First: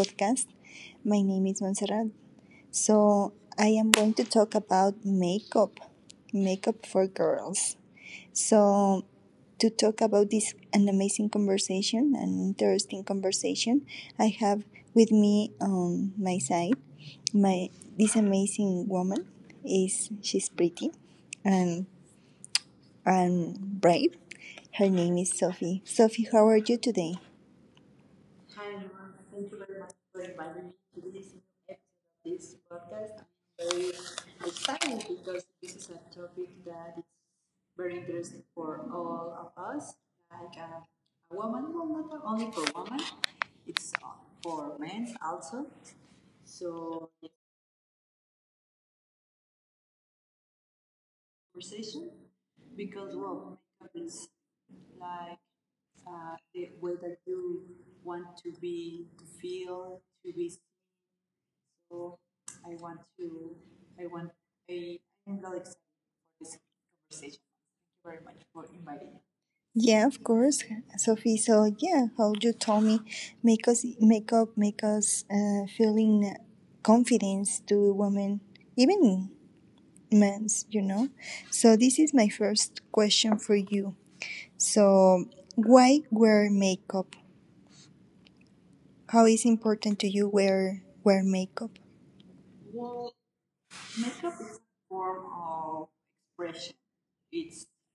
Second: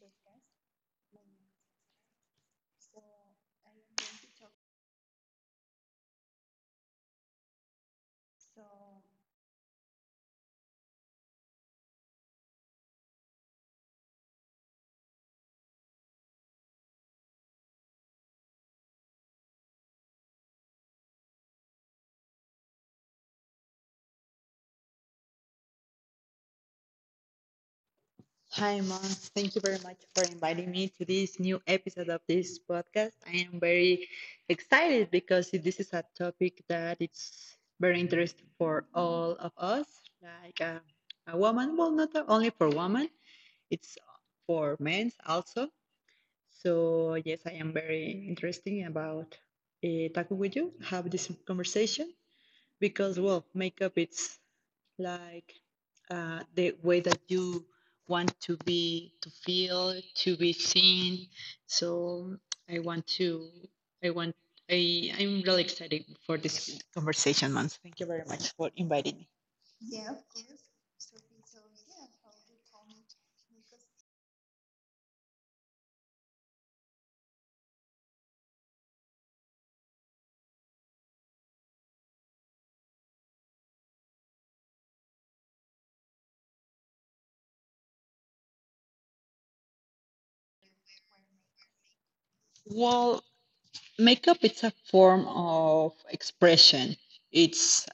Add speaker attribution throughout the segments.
Speaker 1: podcast. My name is Montserrat. So, I am going to talk about makeup, makeup for girls. So, to talk about this an amazing conversation, an interesting conversation, I have with me on my side my this amazing woman is she's pretty and and brave. Her name is Sophie. Sophie, how are you today?
Speaker 2: Hi, Mom. Thank you very much for inviting me to this new episode of this podcast. I am very excited because this is a topic that it's very interesting for all of us. Like a woman, well, not only for women, it's for men also. So yes, I am very interesting about talking with you, have this conversation because well makeup it's like the way that you want to be to feel to be seen so I want to I want I, I'm really excited for this conversation, Mons. Thank you very much for inviting me.
Speaker 1: Yeah, of course, Sophie. So yeah, how you told me, make us make up, make us feeling confidence to women, even men's. You know. So this is my first question for you. So why wear makeup? How is important to you wear makeup?
Speaker 2: Well, makeup it's a form of expression, it's...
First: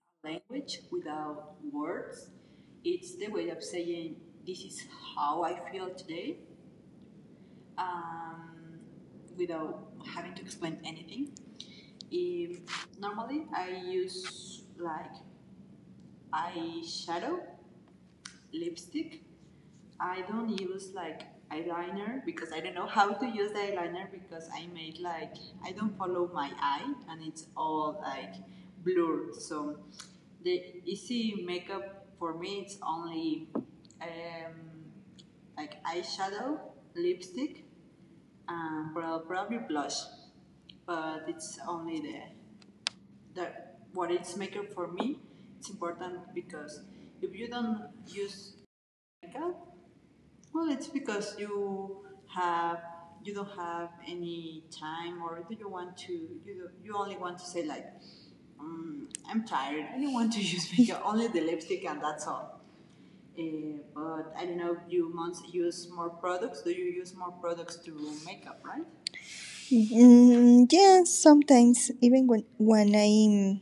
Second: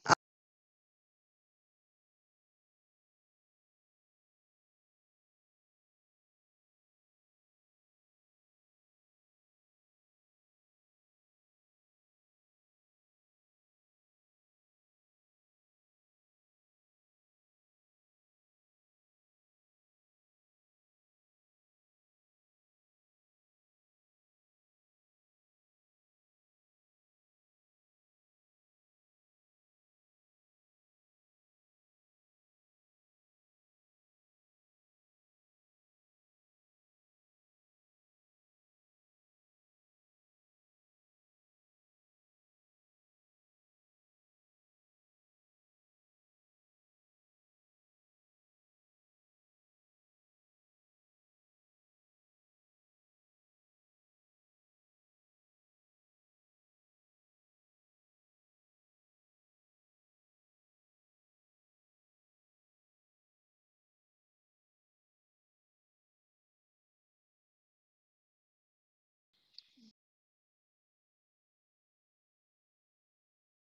Speaker 1: Mm, yeah, sometimes even when I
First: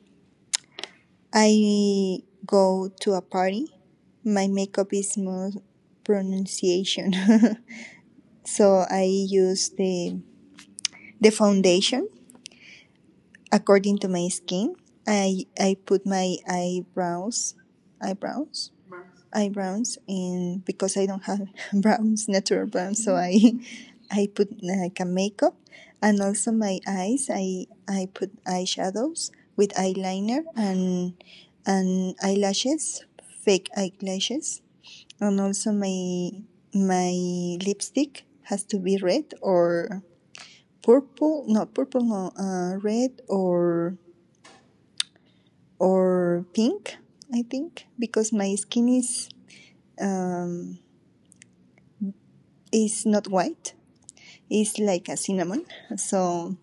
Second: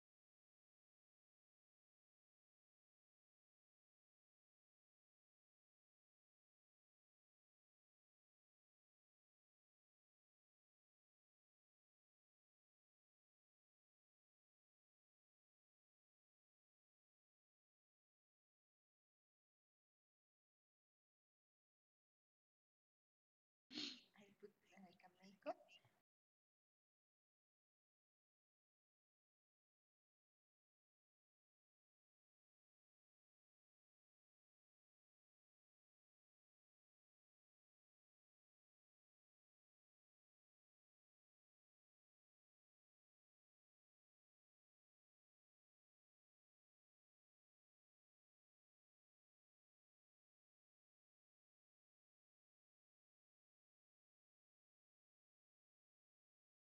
Speaker 1: I go to a party. My makeup is more pronunciation. So I use the foundation according to my skin. I put my eyebrows eyebrows and because I don't have brows, natural brows, so I I put like a makeup, and also my eyes I put eyeshadows with eyeliner and eyelashes, fake eyelashes, and also my lipstick has to be red or purple, no purple, no, red or pink, I think, because my skin um, is not white. It's like a cinnamon. So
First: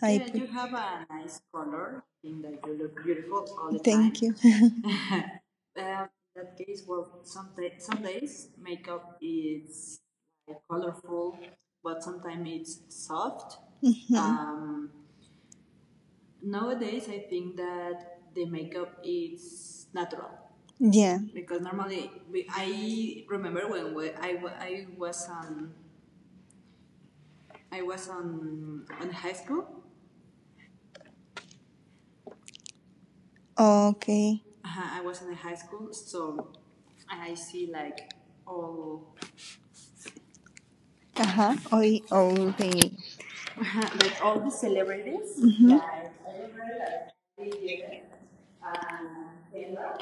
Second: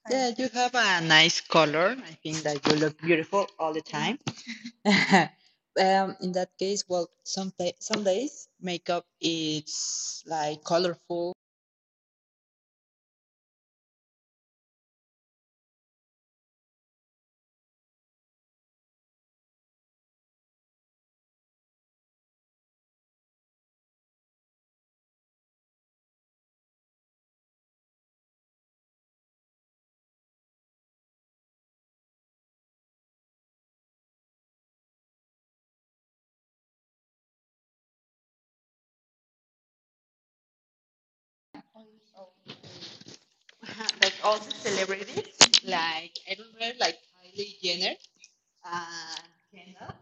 Speaker 1: I
Speaker 2: Yeah, you
Speaker 1: put,
Speaker 2: have a nice color. I think that you look beautiful all the time.
Speaker 1: thank time. You.
Speaker 2: In that case, well, some days makeup is like colorful.
Speaker 1: Yeah. Okay. Ajá. Hoy, okay.
Speaker 2: Uh-huh. Like also celebrities, like I remember like Kylie Jenner and Kendall,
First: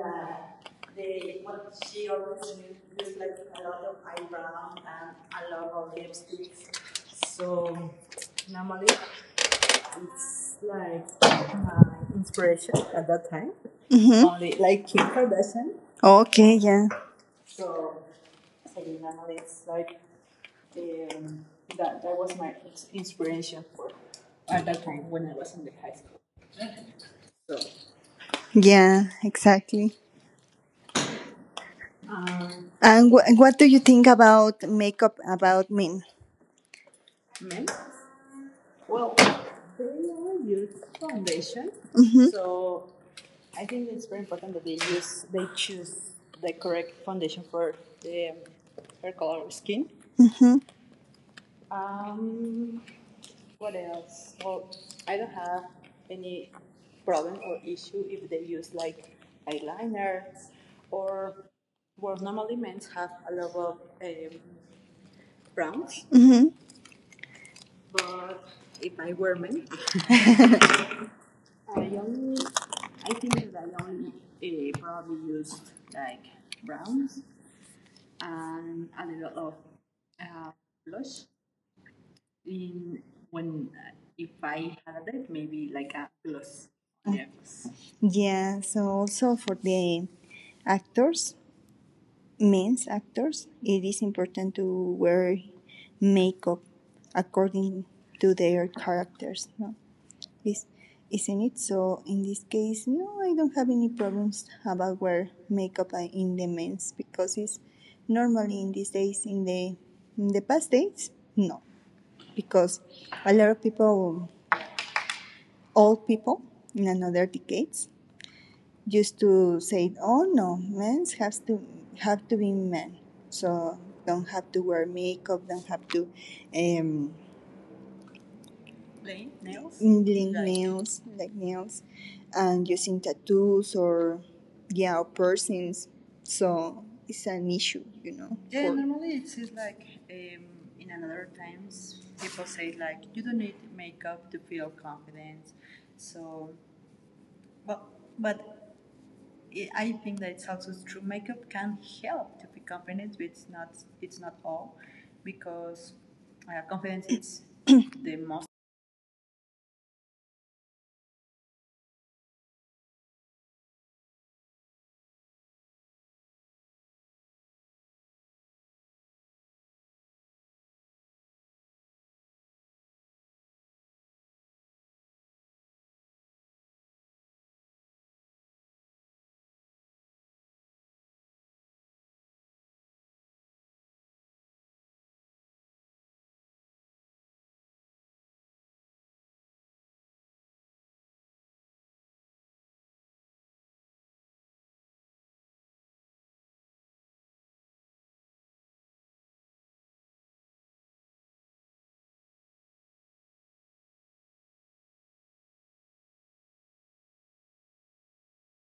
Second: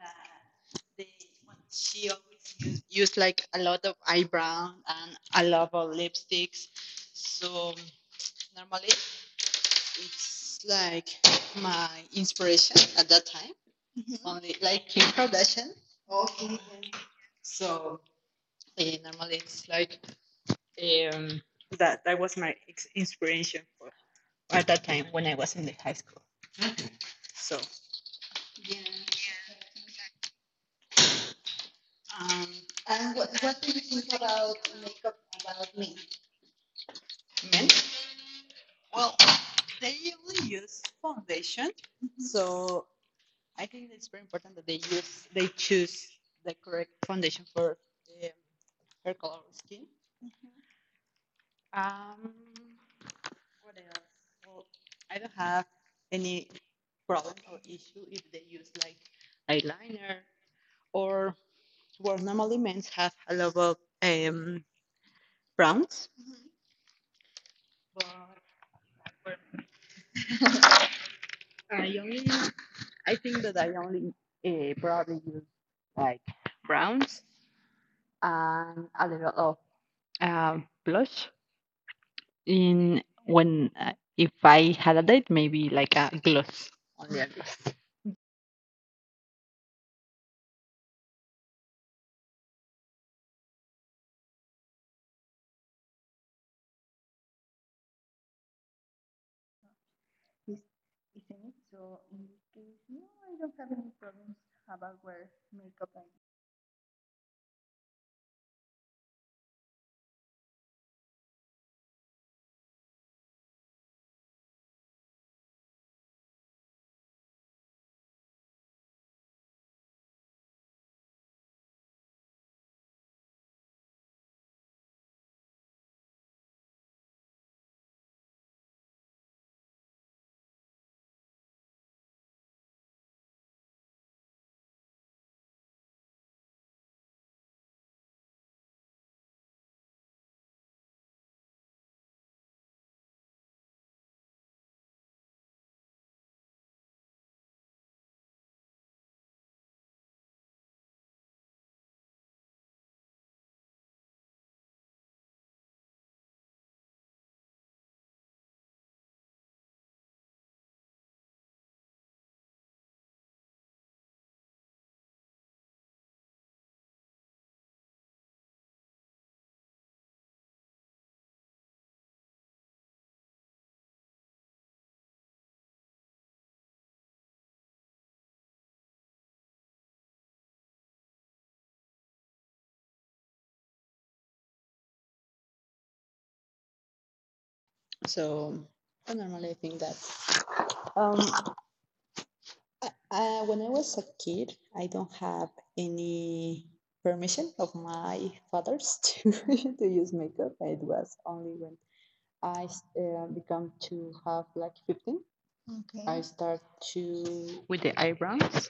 Speaker 2: that they when she always used like a lot of eyebrow and a lot of lipsticks. So normally it's like my inspiration at that time.
Speaker 1: Ujú.
Speaker 2: Mhm. Only like Kim Kardashian.
Speaker 1: Okay.
Speaker 2: Okay.
Speaker 1: Yeah.
Speaker 2: So normally, it's like um, that was my inspiration for at that time when I was in the high school. Mm-hmm. So yeah.
Speaker 1: Yeah. Exactly.
Speaker 2: um,
Speaker 1: And
Speaker 2: And
Speaker 1: wh- what
Speaker 2: what
Speaker 1: do
Speaker 2: do
Speaker 1: you
Speaker 2: you
Speaker 1: think
Speaker 2: think about
Speaker 1: about
Speaker 2: makeup
Speaker 1: makeup about
Speaker 2: about me?
Speaker 1: men?
Speaker 2: Men, well, they only use foundation, mm-hmm.
Speaker 1: Mhm.
Speaker 2: So I think it's very important that they choose the correct foundation for um, her color of skin. Um, What else? Well, I don't have any problem or issue if they use like eyeliner, or well, normally men have a lot of um, browns. But well, I only, I think that I only probably use like browns and a little of uh, blush in if only.
Speaker 1: Yeah. So also for the actors, men's actors, it is important to wear makeup according to their characters, no? Please, isn't it so? In this case, no, I don't have any problems about wear makeup in the men's, because it's normally in these days, in the past days, no, because a lot of people, old people in another decades, used to say, "Oh no, men's has to be men, so don't have to wear makeup, don't have to." Um, Link nails, like nails, and using tattoos or yeah, or piercings. So it's an issue. To be confident, but it's not all. Because
Speaker 2: So normally I think that um, when I was a kid, I don't have any permission of my fathers to use makeup. It was only when I become to have like 15. I start to with the eyebrows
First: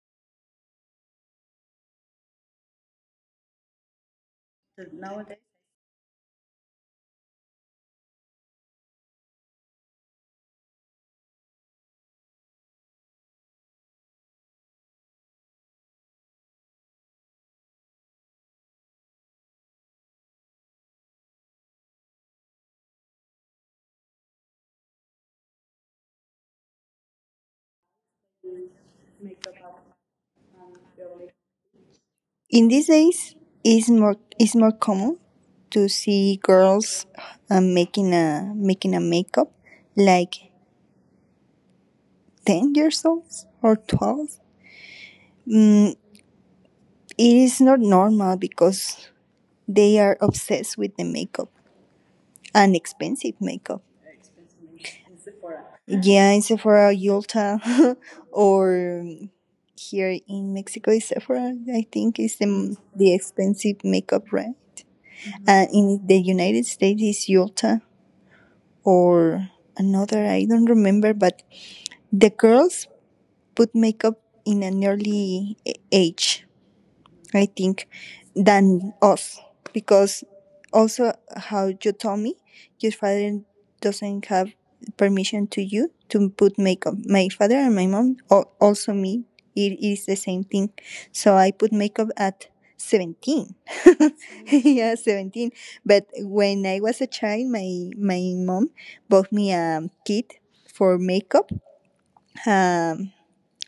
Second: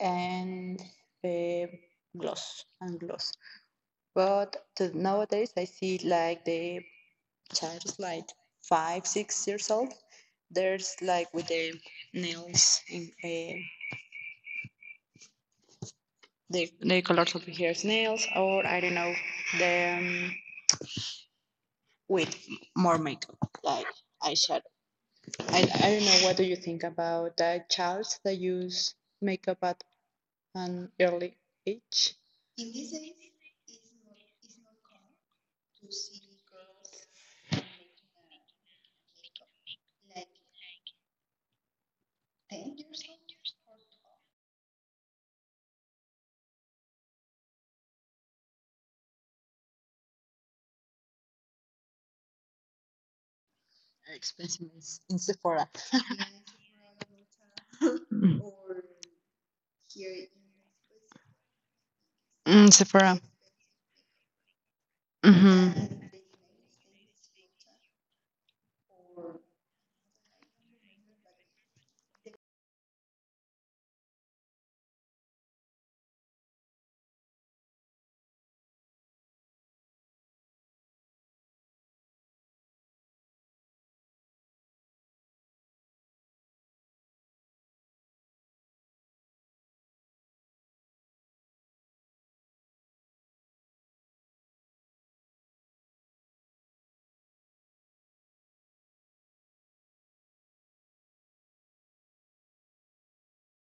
Speaker 2: and the gloss. But the, nowadays I see like the child is like five, 6 years old. There's like with the nails in, they color of hair nails, or I don't know them with more makeup like eyeshadow. I don't know what do you think about the childs that use makeup at an early age.
Speaker 1: in these days, it's more common to see girls, making a makeup like 10 years old or 12 mm, it is not normal because they are obsessed with the makeup and expensive makeup.
Speaker 2: Expensive in Sephora.
Speaker 1: Yeah, in Sephora, Yulta. Or here in Mexico is Sephora, I think is
Speaker 2: Mm,
Speaker 1: the
Speaker 2: Sephora.
Speaker 1: expensive makeup, right? And
Speaker 2: Mm-hmm.
Speaker 1: in the United States is Yulta, or another, I don't remember. But the girls put makeup in an early age, I think, than us. Because also, how you told me, your father doesn't have permission to you to put makeup. My father and my mom, or also me, it is the same thing. So I put makeup at 17. Yeah, 17. But when I was a child, my mom bought me a kit for makeup, um,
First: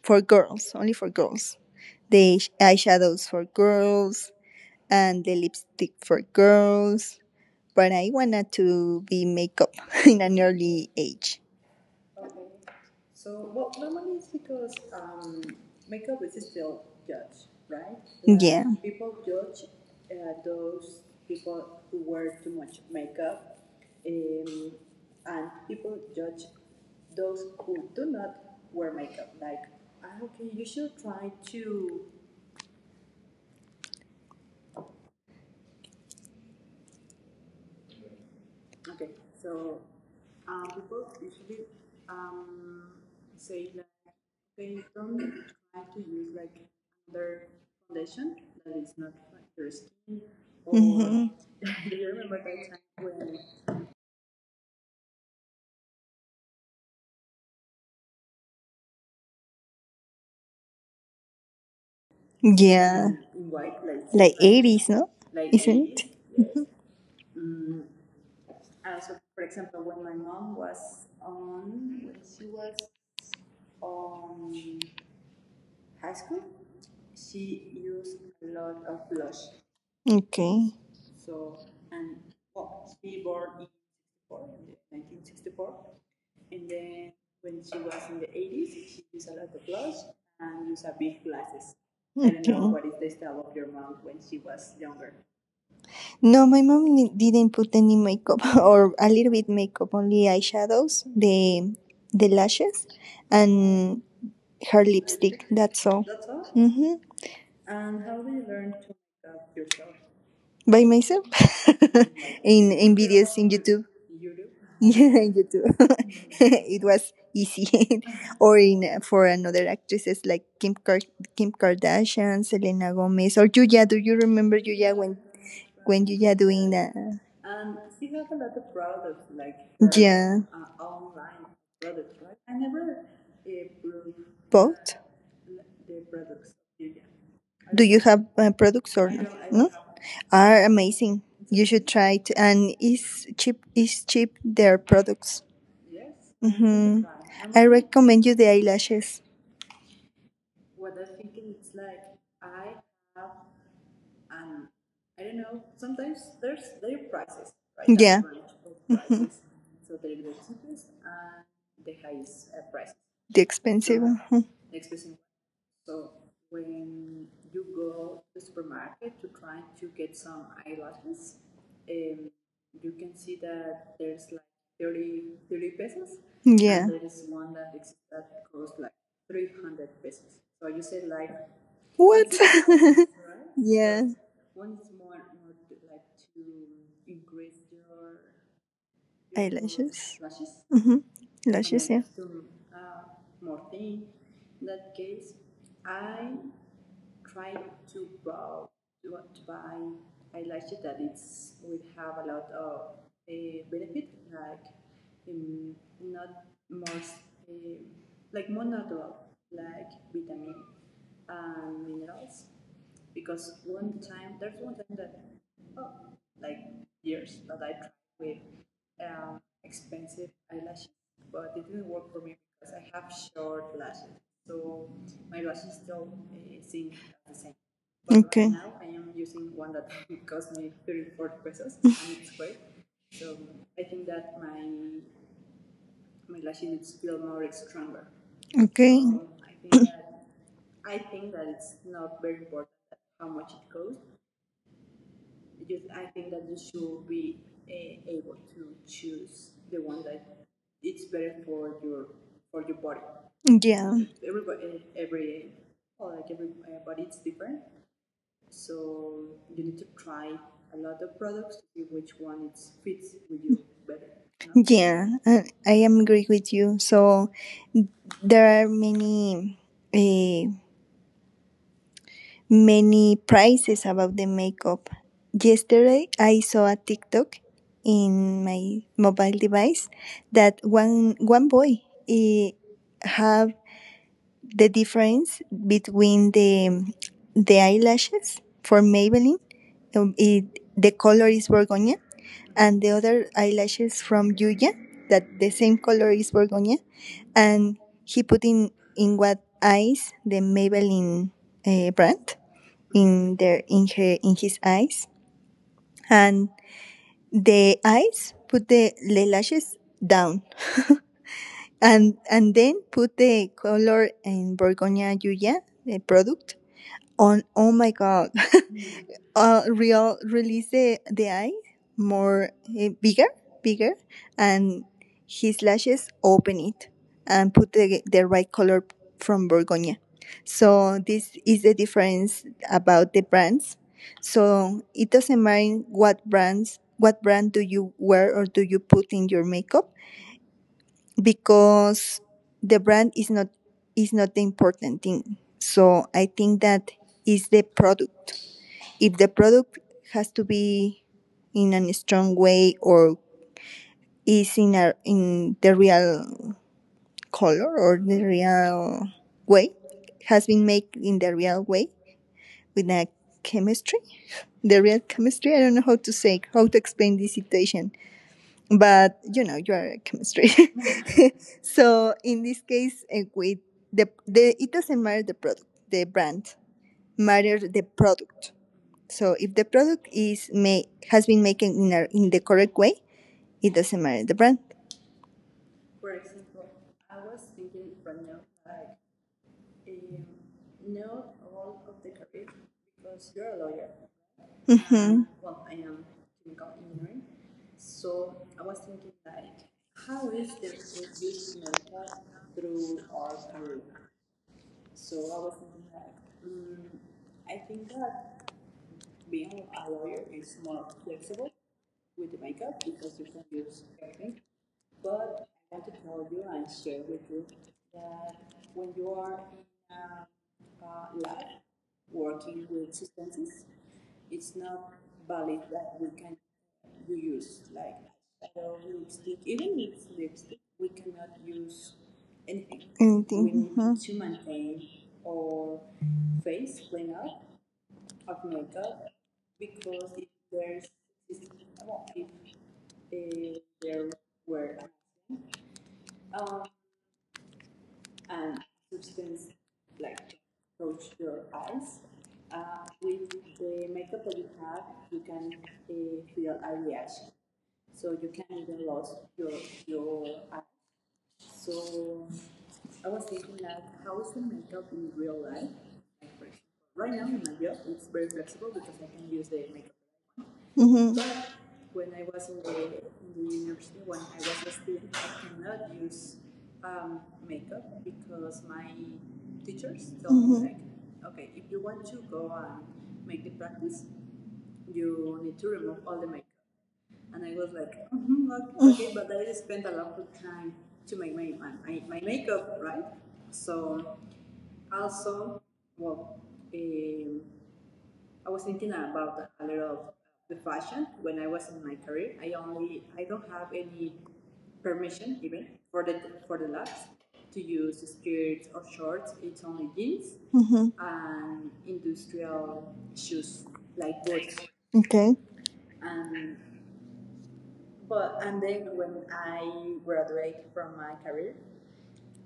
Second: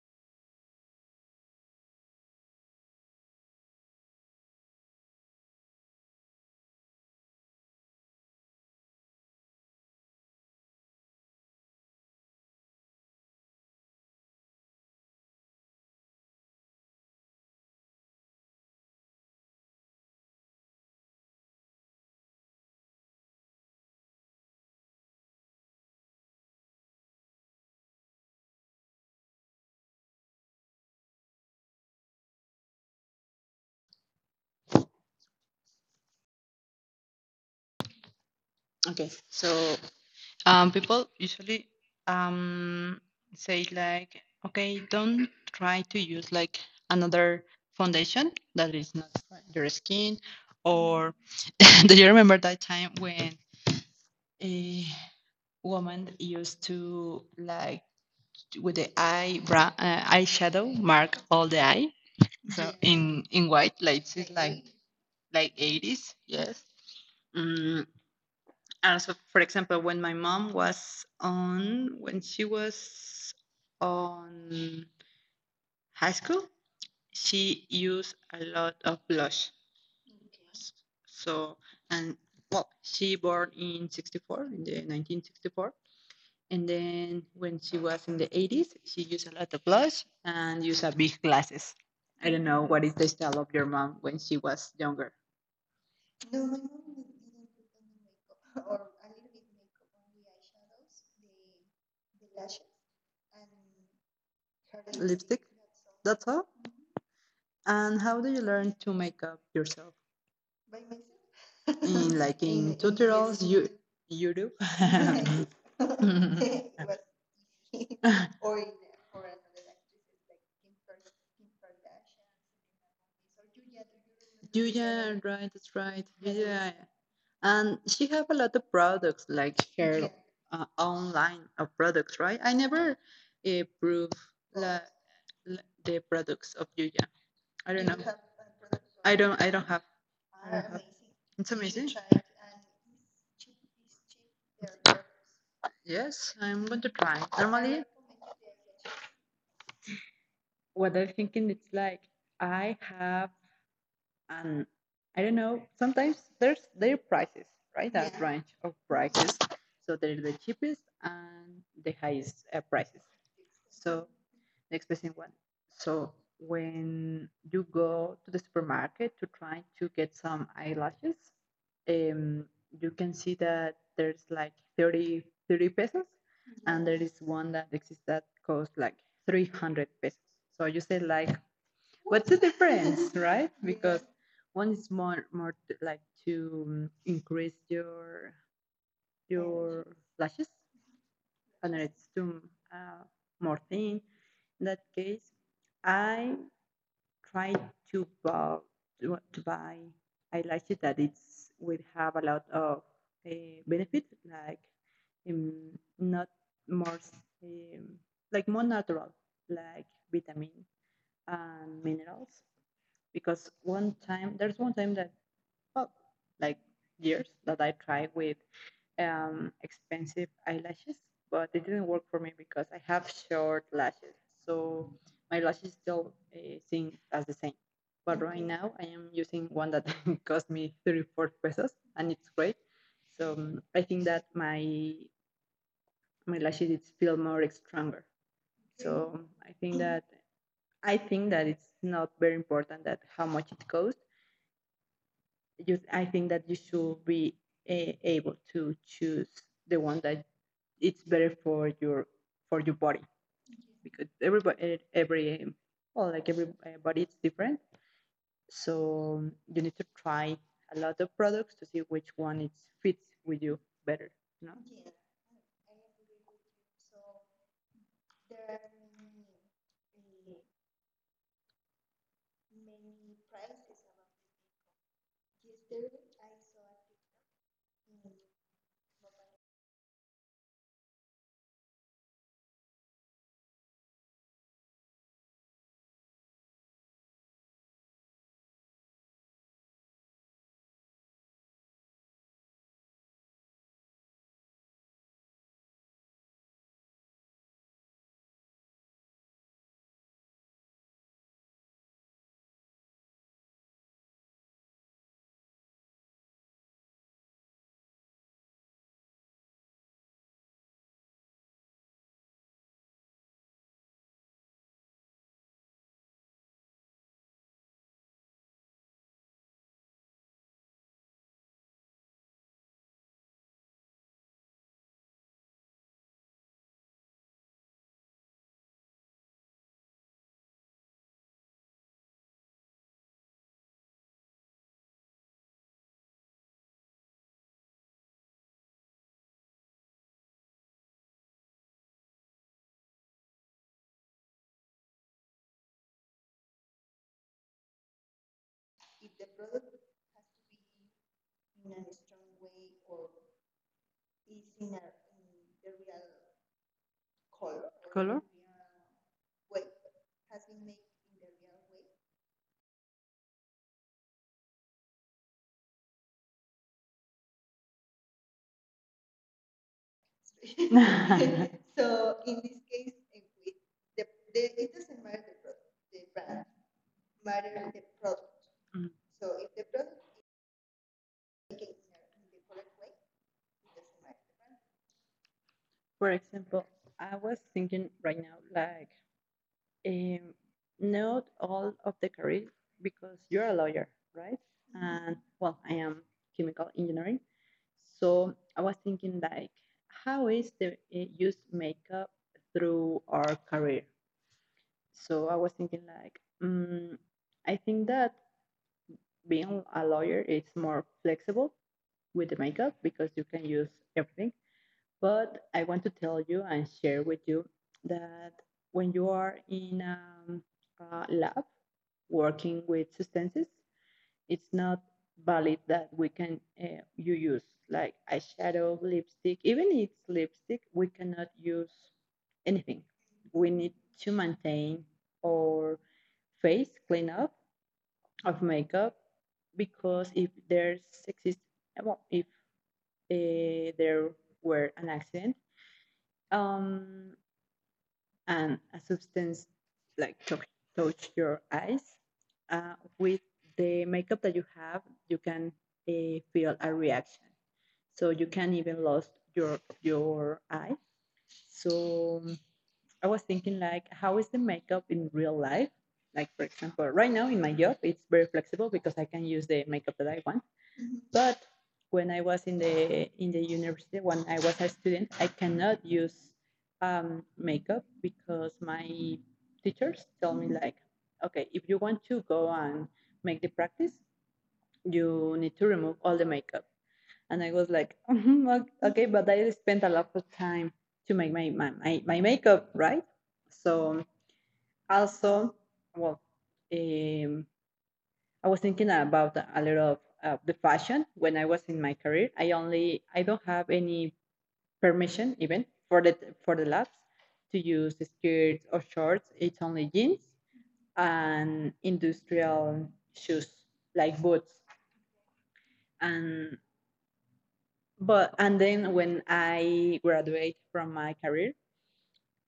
Speaker 1: for girls, only for girls, the eyeshadows for girls, and the lipstick for girls. But I wanted to be makeup in an early age. Like, yeah.
Speaker 2: Okay, so people usually um, say like, okay, don't try to use like another foundation that is not your skin. Or do you remember that time when a woman used to like with the eyebrow eyeshadow mark all the eye so
Speaker 1: Yeah,
Speaker 2: in white
Speaker 1: and
Speaker 2: like
Speaker 1: like
Speaker 2: it's
Speaker 1: 80s, no?
Speaker 2: like
Speaker 1: Isn't it?
Speaker 2: 80s, yes. Mm, and so, for example, when my mom when she was on high school, she used a lot of blush.
Speaker 1: Okay.
Speaker 2: S- So, and well, she born in 64, in the 1964. And then when she was in the 80s, she used a lot of blush and used a big glasses. I
Speaker 1: And
Speaker 2: don't know what is
Speaker 1: okay.
Speaker 2: the style of your mom when she was younger.
Speaker 1: No, my mom didn't put any makeup, or a little bit makeup, only eyeshadows, the lashes, and her lipstick.
Speaker 2: Lipstick,
Speaker 1: That's all.
Speaker 2: that's all.
Speaker 1: Mm-hmm.
Speaker 2: And how do you learn to make up yourself?
Speaker 1: By myself.
Speaker 2: In like
Speaker 1: in
Speaker 2: in,
Speaker 1: in videos in
Speaker 2: tutorials you
Speaker 1: YouTube.
Speaker 2: Europe.
Speaker 1: Yeah, in YouTube. It was easy. Or in, for another actresses like Kim Kardashian, Selena Gomez, or Yuya. Do you remember Yuya, when
Speaker 2: Julia, right, that's
Speaker 1: when
Speaker 2: right.
Speaker 1: Yuya
Speaker 2: Yeah,
Speaker 1: doing
Speaker 2: yeah.
Speaker 1: the,
Speaker 2: And she have a lot of products, like the- her, yeah.
Speaker 1: yeah,
Speaker 2: Online of products, right? I never prove la,
Speaker 1: both?
Speaker 2: la, the products of Julia. I
Speaker 1: Do
Speaker 2: don't
Speaker 1: you
Speaker 2: know.
Speaker 1: have products or
Speaker 2: I
Speaker 1: no?
Speaker 2: don't. I
Speaker 1: No?
Speaker 2: don't have. I
Speaker 1: Are
Speaker 2: don't have-
Speaker 1: amazing.
Speaker 2: It's
Speaker 1: You should
Speaker 2: amazing.
Speaker 1: try it, and it's cheap. It's cheap their product.
Speaker 2: Yes, I'm going to
Speaker 1: Mhm.
Speaker 2: try.
Speaker 1: I
Speaker 2: Normally,
Speaker 1: recommend you the eyelashes.
Speaker 2: what I'm thinking it's like I have and I don't know. Sometimes there's their prices, right?
Speaker 1: Yeah,
Speaker 2: That range of
Speaker 1: mhm.
Speaker 2: prices. So they're the cheapest and the highest prices.
Speaker 1: The expensive.
Speaker 2: So
Speaker 1: Mhm.
Speaker 2: next question one. So when you go to the supermarket to try to get some eyelashes, um, you can see that there's like 30 pesos, mm-hmm,
Speaker 1: Yeah.
Speaker 2: and there is one that exists that costs like 300 pesos. So you say like,
Speaker 1: What?
Speaker 2: what's the difference, right?
Speaker 1: Yeah,
Speaker 2: Because one is more like to increase your
Speaker 1: eyelashes.
Speaker 2: lashes,
Speaker 1: Hmm.
Speaker 2: and
Speaker 1: Lashes. Yeah.
Speaker 2: it's to
Speaker 1: uh,
Speaker 2: uh, more thin. In that case, I try to buy to buy eyelashes that it's will have a lot of uh, benefit, like not more um, like more natural, like vitamin and minerals because one time that well like years that I tried with expensive eyelashes, but it didn't work for me because I have short lashes, so my lashes don't think as the same. But
Speaker 1: Okay.
Speaker 2: right now I am using one that cost me 34 pesos and it's great. So I think that my lashes it feel more stronger. So
Speaker 1: Okay.
Speaker 2: I think that I think that it's not very important that how much it costs you. I think that you should be able to choose the one that it's better for your body
Speaker 1: Yeah.
Speaker 2: because everybody every well like every body it's different, so you need to try a lot of products to see which one it fits with you
Speaker 1: You
Speaker 2: better, no
Speaker 1: know? Yeah, I am agree with you. So there are uh, many prices about the makeup. Yesterday, I saw a TikTok in my mobile device that one boy, eh, have the difference between the eyelashes for Maybelline. um, it, the color is Borgogna, and the other eyelashes from Yuya that the same color is Borgogna, and he put in what eyes the Maybelline brand in his eyes, and the eyes put the lashes down, and then put the color in Borgogna Yuya, the product. On, oh my god, real release the eye more, bigger, and his lashes open it and put the right color from Borgonia. So this is the difference about the brands. So it doesn't mind what brands, what brand do you wear or do you put in your makeup, because the brand is not the important thing. So I think that is the product, if the product has to be in a strong way, or is in the real color, or the
Speaker 2: color.
Speaker 1: real way, has been made in the real way with a chemistry, the real chemistry. I don't know how to say, how to explain this situation, but you know you are a chemistry.
Speaker 2: Yeah.
Speaker 1: So in this case, with the it doesn't matter the product, the brand, matter the product.
Speaker 2: Mm.
Speaker 1: So if the product is made, has been made in, a, in the correct way, it doesn't matter the brand.
Speaker 2: For example, I was thinking right now, like Um, not all of the career because you're a lawyer, right?
Speaker 1: Mm-hmm.
Speaker 2: And
Speaker 1: Well,
Speaker 2: well,
Speaker 1: I think.
Speaker 2: I am chemical engineering. So I was thinking like, how is the use makeup through our career? So I was thinking like, mm, I think that being a lawyer is more flexible with the makeup because you can use everything. But I want to tell you and share with you that when you are in a um, lab working with substances, it's not valid that we can you use like eyeshadow, lipstick. Even if it's lipstick, we cannot use anything. We
Speaker 1: Anything.
Speaker 2: need to
Speaker 1: Mm-hmm.
Speaker 2: maintain
Speaker 1: Or...
Speaker 2: our face clean up of makeup because exist if there were an accident, um, and a substance like touch, your eyes. Uh, with the makeup that you have, you can feel a reaction. So you can even lose your eye. So I was thinking like, how is the makeup in real life? Like for example, right now in my job, it's very flexible because I can use the makeup that I want,
Speaker 1: Mm-hmm.
Speaker 2: but when I was in the university, when I was a student, I cannot use makeup because my teachers tell me like, okay, if you want to go and make the practice, you need to remove all the makeup. And I was like, okay, but I spent a lot of time to make my makeup, right? So also, well, um, I was thinking about a lot of the fashion when I was in my career. I don't have any permission even for the labs to use skirts or shorts. It's only jeans
Speaker 1: Mm-hmm.
Speaker 2: and industrial shoes like boots.
Speaker 1: Okay.
Speaker 2: And but and then when I graduate from my career,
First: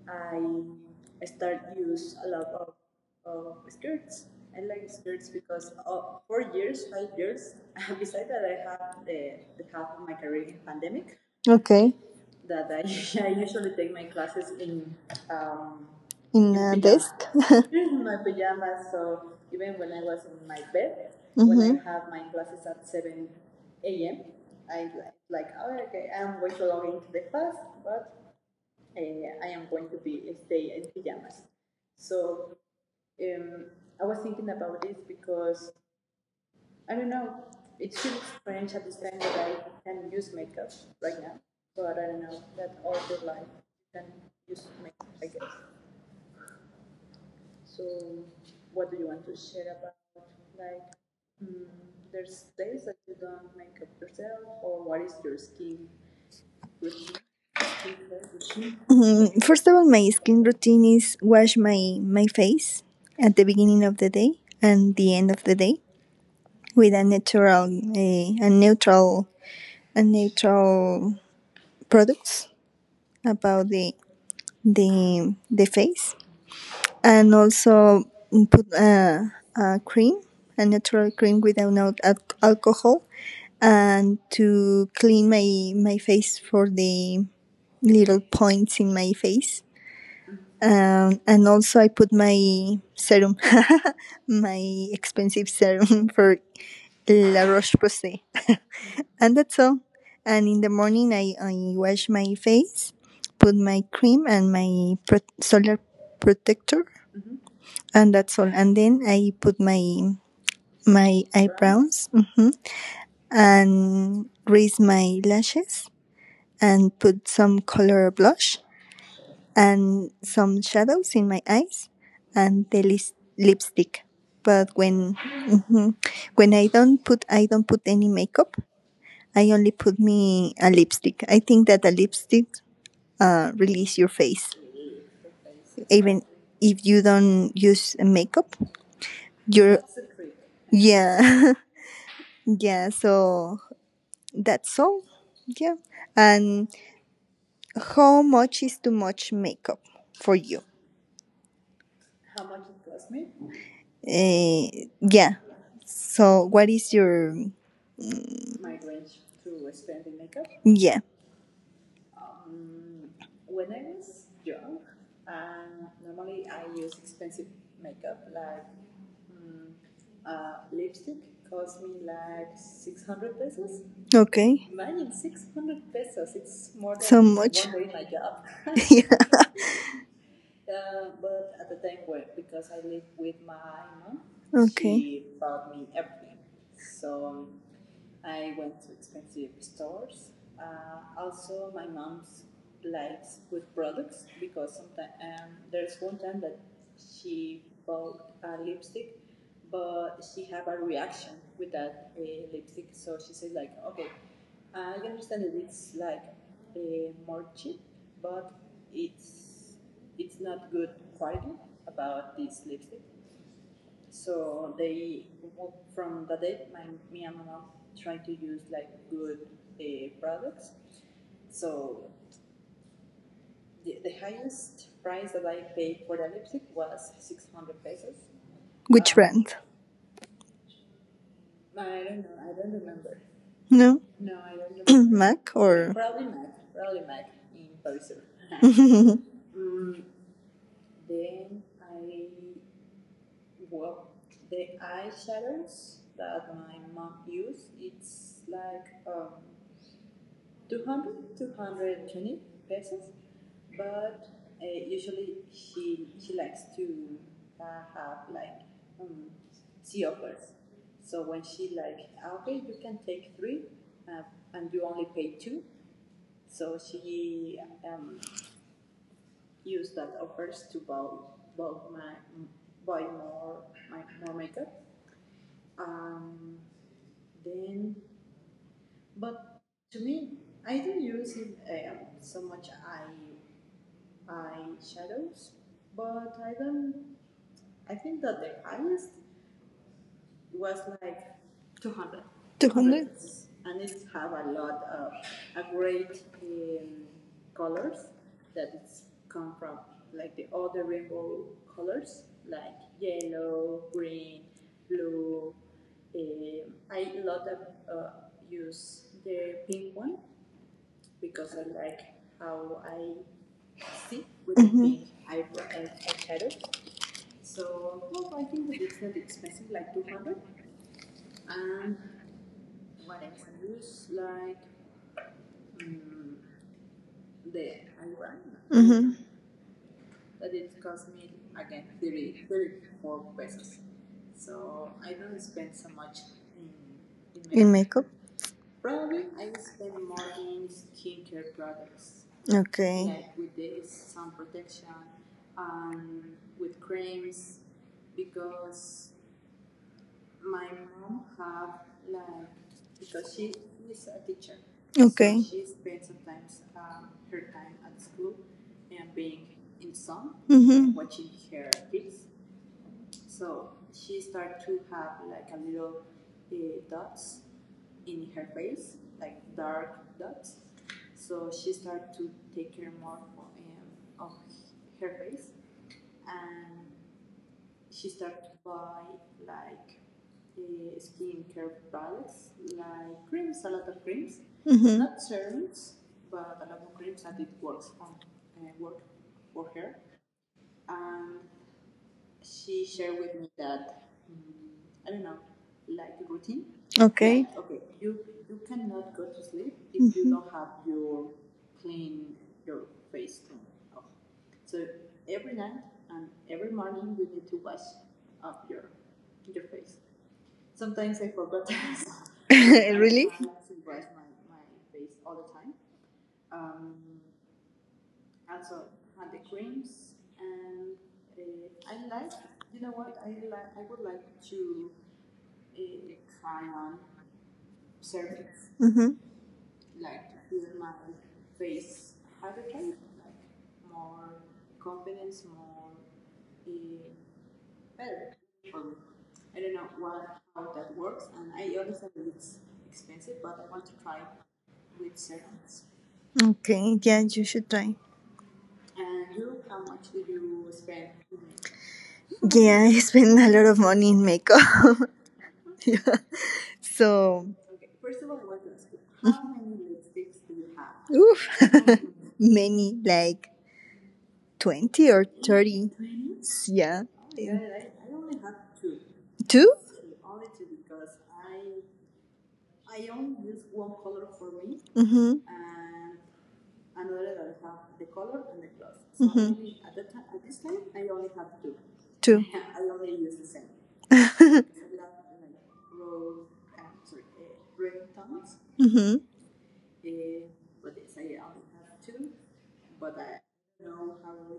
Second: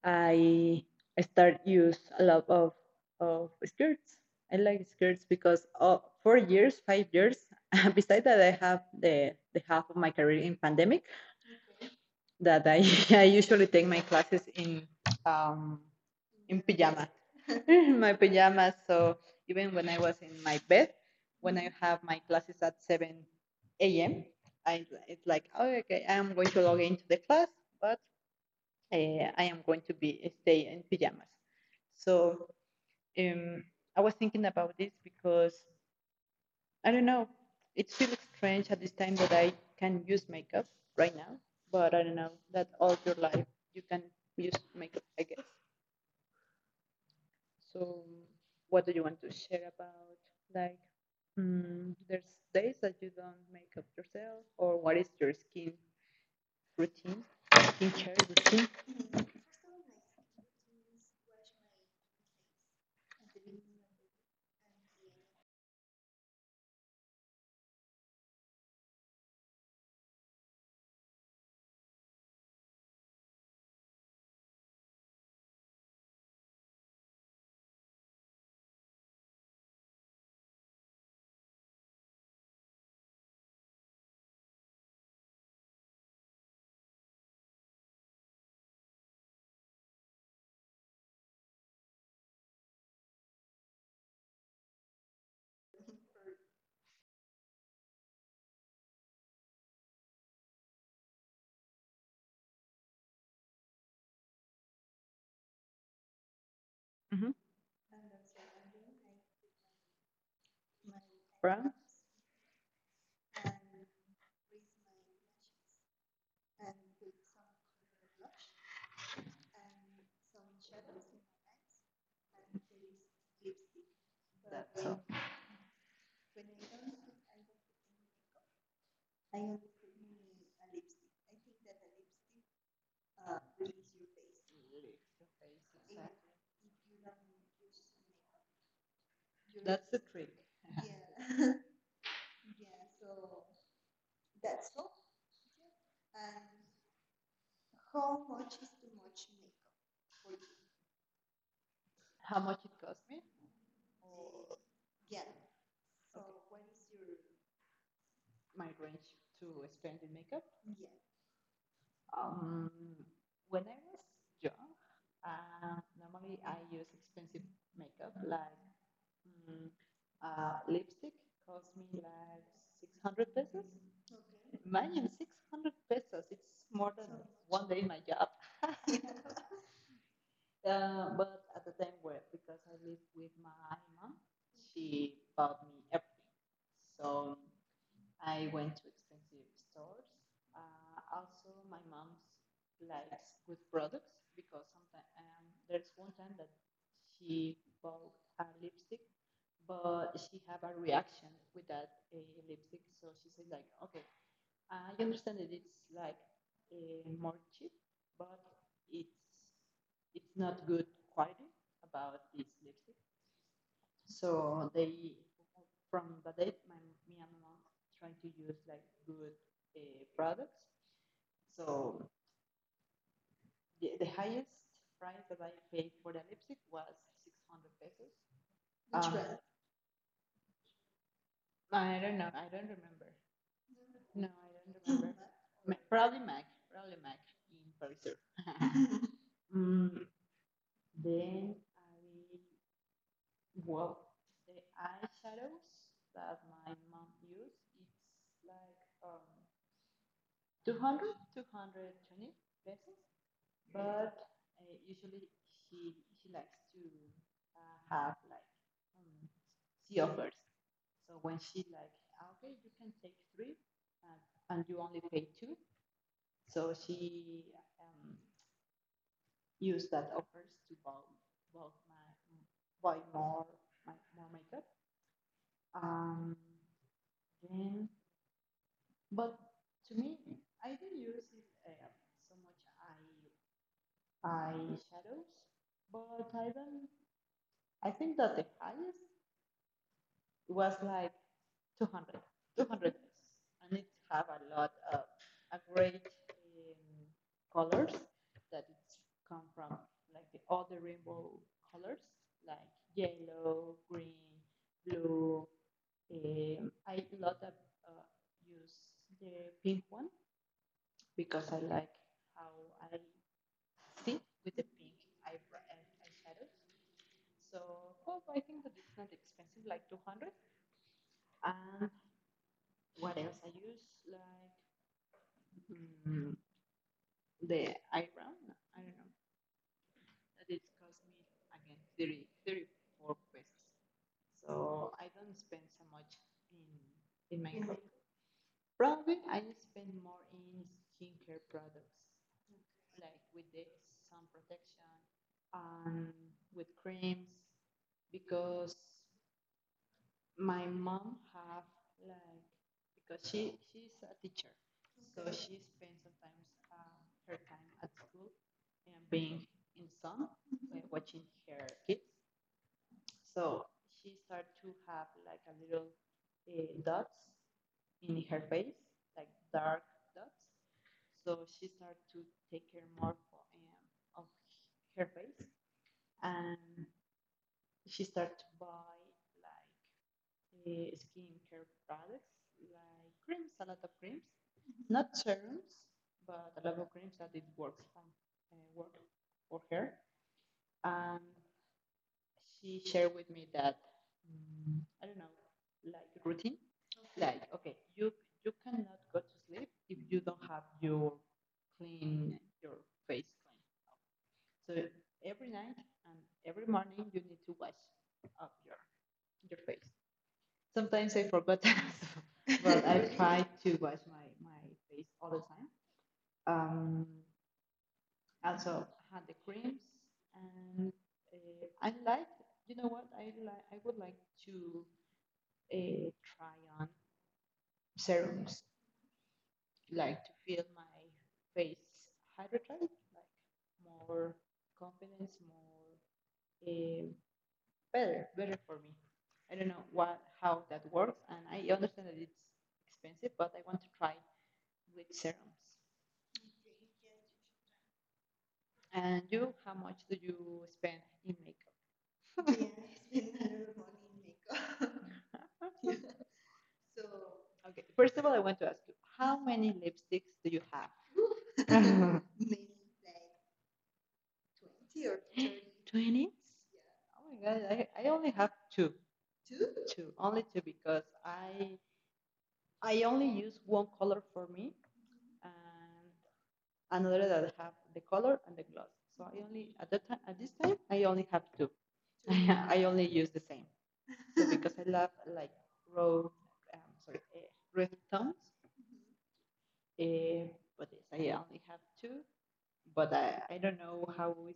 Speaker 2: I I start use a lot of skirts. I like skirts because oh, 4 years, 5 years. Besides that, I have the half of my career in pandemic
Speaker 1: Okay.
Speaker 2: that I I usually take my classes um
Speaker 1: In
Speaker 2: in
Speaker 1: a
Speaker 2: pajama,
Speaker 1: desk.
Speaker 2: my pajamas. So even when I was in my bed, when I
Speaker 1: Mm-hmm.
Speaker 2: have my classes at seven a.m., I it's like oh, okay, I am going to log into the class, but uh, I am going to be stay in pajamas. So um, I was thinking about this because I don't know. It feels strange at this time that I can use makeup right now, but I don't know that all your life you can use makeup, I guess. So what do you want to share about like? Mm, there's days that you don't make up yourself, or what is your skin routine, skincare routine?
Speaker 1: Mm, first of all, my skin routine is wash my face at the beginning of the day and the end of the day, with a natural, a, a neutral a neutral products about the face, and also put a cream, a natural cream without no alcohol, and to clean my face, for the little points in my face. And also I put my serum, my expensive serum, for La Roche Posay. And that's all. And in the morning, I wash my face, put my cream and my solar protector,
Speaker 2: Mm-hmm.
Speaker 1: and that's all. And then I put my
Speaker 2: Brown?
Speaker 1: eyebrows, and raise my lashes, and put some color blush, and some shadows in my eyes, and the lipstick. But
Speaker 2: That's all.
Speaker 1: when I don't put any makeup, I only put me a lipstick. I think that a lipstick, release your face, even if you don't use makeup.
Speaker 2: So
Speaker 1: You're,
Speaker 2: that's the trick.
Speaker 1: yeah. Yeah. So, that's all. Yeah. And how much is too much makeup for you?
Speaker 2: How much it cost me?
Speaker 1: Uh, yeah. So what is your,
Speaker 2: My range to spend in makeup.
Speaker 1: yeah?
Speaker 2: Um, when I was young, normally I use expensive makeup like mm, lipstick cost me like 600 pesos.
Speaker 1: Okay.
Speaker 2: Imagine 600 pesos. It's more than
Speaker 1: So
Speaker 2: one
Speaker 1: much.
Speaker 2: day in my job.
Speaker 1: Yeah.
Speaker 2: But at the time, well, because I live with my mom, she
Speaker 1: Okay.
Speaker 2: bought me everything. So I went to expensive stores. Also, my mom likes good products because sometimes there's one time that she bought a lipstick, but she had a reaction with that lipstick. So she said like, okay, I understand that it's like more cheap, but it's it's not good quality about this lipstick. So they, from the date, me and my mom try to use like good products. So the highest price that I paid for the lipstick was 600 pesos.
Speaker 1: Which
Speaker 2: Um,
Speaker 1: brand?
Speaker 2: I don't know. I don't remember.
Speaker 1: No.
Speaker 2: No, I don't remember.
Speaker 1: Mac or
Speaker 2: Probably Mac. Probably Mac in Pfizer. Mm, then I well the eyeshadows that my mom used. It's like 200, two hundred twenty 220 pesos, but usually she likes to have like um, she offers. So when she like, okay, you can take three, and you only pay two. So she um, used that offers to buy my buy more makeup. Um, then, but to me, I didn't use it so much. I Eyeshadows, but I don't. I think that the highest was like 200,
Speaker 1: two
Speaker 2: 200.
Speaker 1: hundred?
Speaker 2: And it have a lot of a great um, colors that it's come from, like all the rainbow colors, like yellow, green, blue. I lot of uh, use the pink one because I like how I see with the pink eyebrow eyeshadows. So hope I think that it's not expensive, like 200. And what else? I use like mm, the iron. I don't know.
Speaker 1: Mm-hmm.
Speaker 2: That it cost me again 30, 34 pesos. So I don't spend so much in in my
Speaker 1: In
Speaker 2: hair.
Speaker 1: makeup.
Speaker 2: Probably I spend more in skincare products, like
Speaker 1: Okay.
Speaker 2: with the sun protection and with creams, because my mom have like because she's a teacher,
Speaker 1: So
Speaker 2: so
Speaker 1: okay.
Speaker 2: she spends sometimes her time at school and being in sun,
Speaker 1: Mhm.
Speaker 2: watching her kids. So she started to have like a little dots in her face, like dark dots. So she started to take care more of her face, and she started to buy like skincare products like creams, a lot of creams. Mm-hmm.
Speaker 1: Mhm.
Speaker 2: Not serums, but a lot of creams that it works on, work for her. And she shared with me that I don't know, like routine. Okay. Like
Speaker 1: Okay.
Speaker 2: okay,
Speaker 1: You,
Speaker 2: you cannot go to sleep if you don't have your clean your face clean. So every night and every morning you need to wash up your face. Sometimes I forgot, but
Speaker 1: your
Speaker 2: I
Speaker 1: really?
Speaker 2: try to wash my face all the time. Um, Also I had the creams, and I like, you know what, I like, I would like to uh, try on serums,
Speaker 1: Mm-hmm.
Speaker 2: like to feel my face hydrated, like more confidence, more uh, better, for me. I don't know what how that works, and I understand that it's expensive, but I want to try with serums.
Speaker 1: Okay. Yeah, you should try.
Speaker 2: And you, how much do you spend in makeup?
Speaker 1: Yeah, I spend a lot of money in makeup. Yeah. So,
Speaker 2: Okay, first of all, I want to ask you, how many lipsticks do you
Speaker 1: oof,
Speaker 2: have?
Speaker 1: many like 20 or 30.
Speaker 2: 20?
Speaker 1: Yeah,
Speaker 2: Yeah. Oh my God, I only have two.
Speaker 1: two.
Speaker 2: Two, only two because I only use one color for me
Speaker 1: Mm-hmm.
Speaker 2: and another that I have the color and the gloss. So I only at that time at this time I only have two. Two.
Speaker 1: Two.
Speaker 2: I only use the same. So because I love like road, sorry, rhythms,
Speaker 1: Mm-hmm.
Speaker 2: uh, but yes, I only have two. But I don't know how is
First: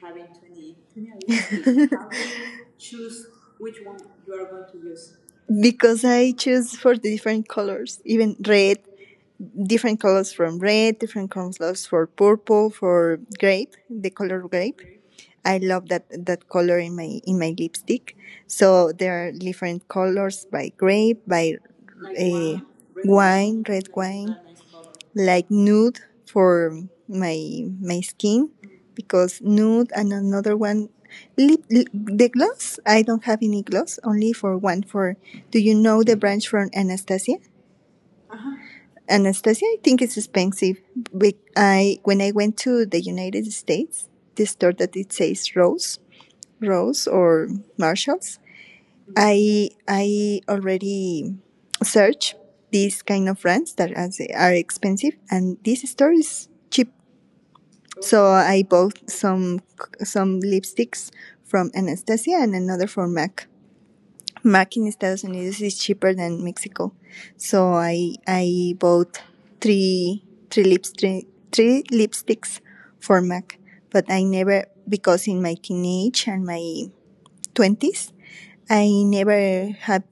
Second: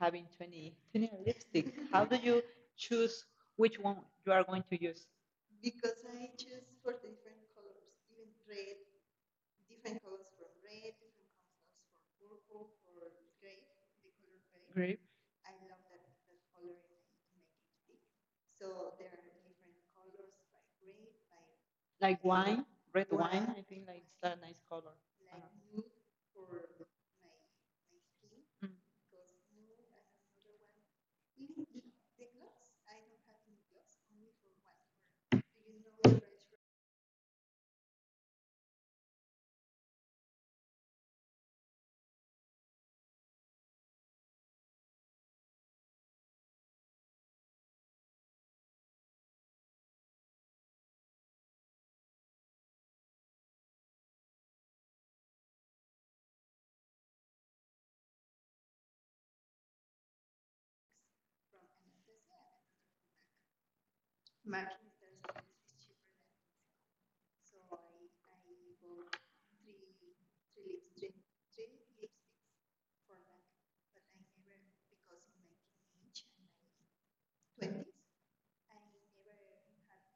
Speaker 2: having twenty twenty 20 lipsticks. How do you choose which one you are going to use?
Speaker 1: Because I choose for the different colors, even red, different colors from red, different colors for purple, for grape, the color grape.
Speaker 2: Grape,
Speaker 1: I love that color in my lipstick, so there are different colors by grape, by,
Speaker 2: like
Speaker 1: uh,
Speaker 2: wine, red wine. I
Speaker 1: wine,
Speaker 2: think
Speaker 1: red
Speaker 2: like it's a
Speaker 1: wine,
Speaker 2: nice color.
Speaker 1: like
Speaker 2: uh
Speaker 1: nude, for my skin, because nude and another one, lip the gloss. I don't have any gloss, only for one, for, do you know the branch from Anastasia I think it's expensive. But I when I went to the United States, the store that it says Rose or Marshalls, I already search these kind of brands that are expensive, and this store is cheap. So I bought some lipsticks from Anastasia, and another from MAC. MAC in Estados Unidos is cheaper than Mexico, so I bought three three lipsticks for MAC. But I never, because in my teenage and my
Speaker 2: Mm.
Speaker 1: twenties, I never have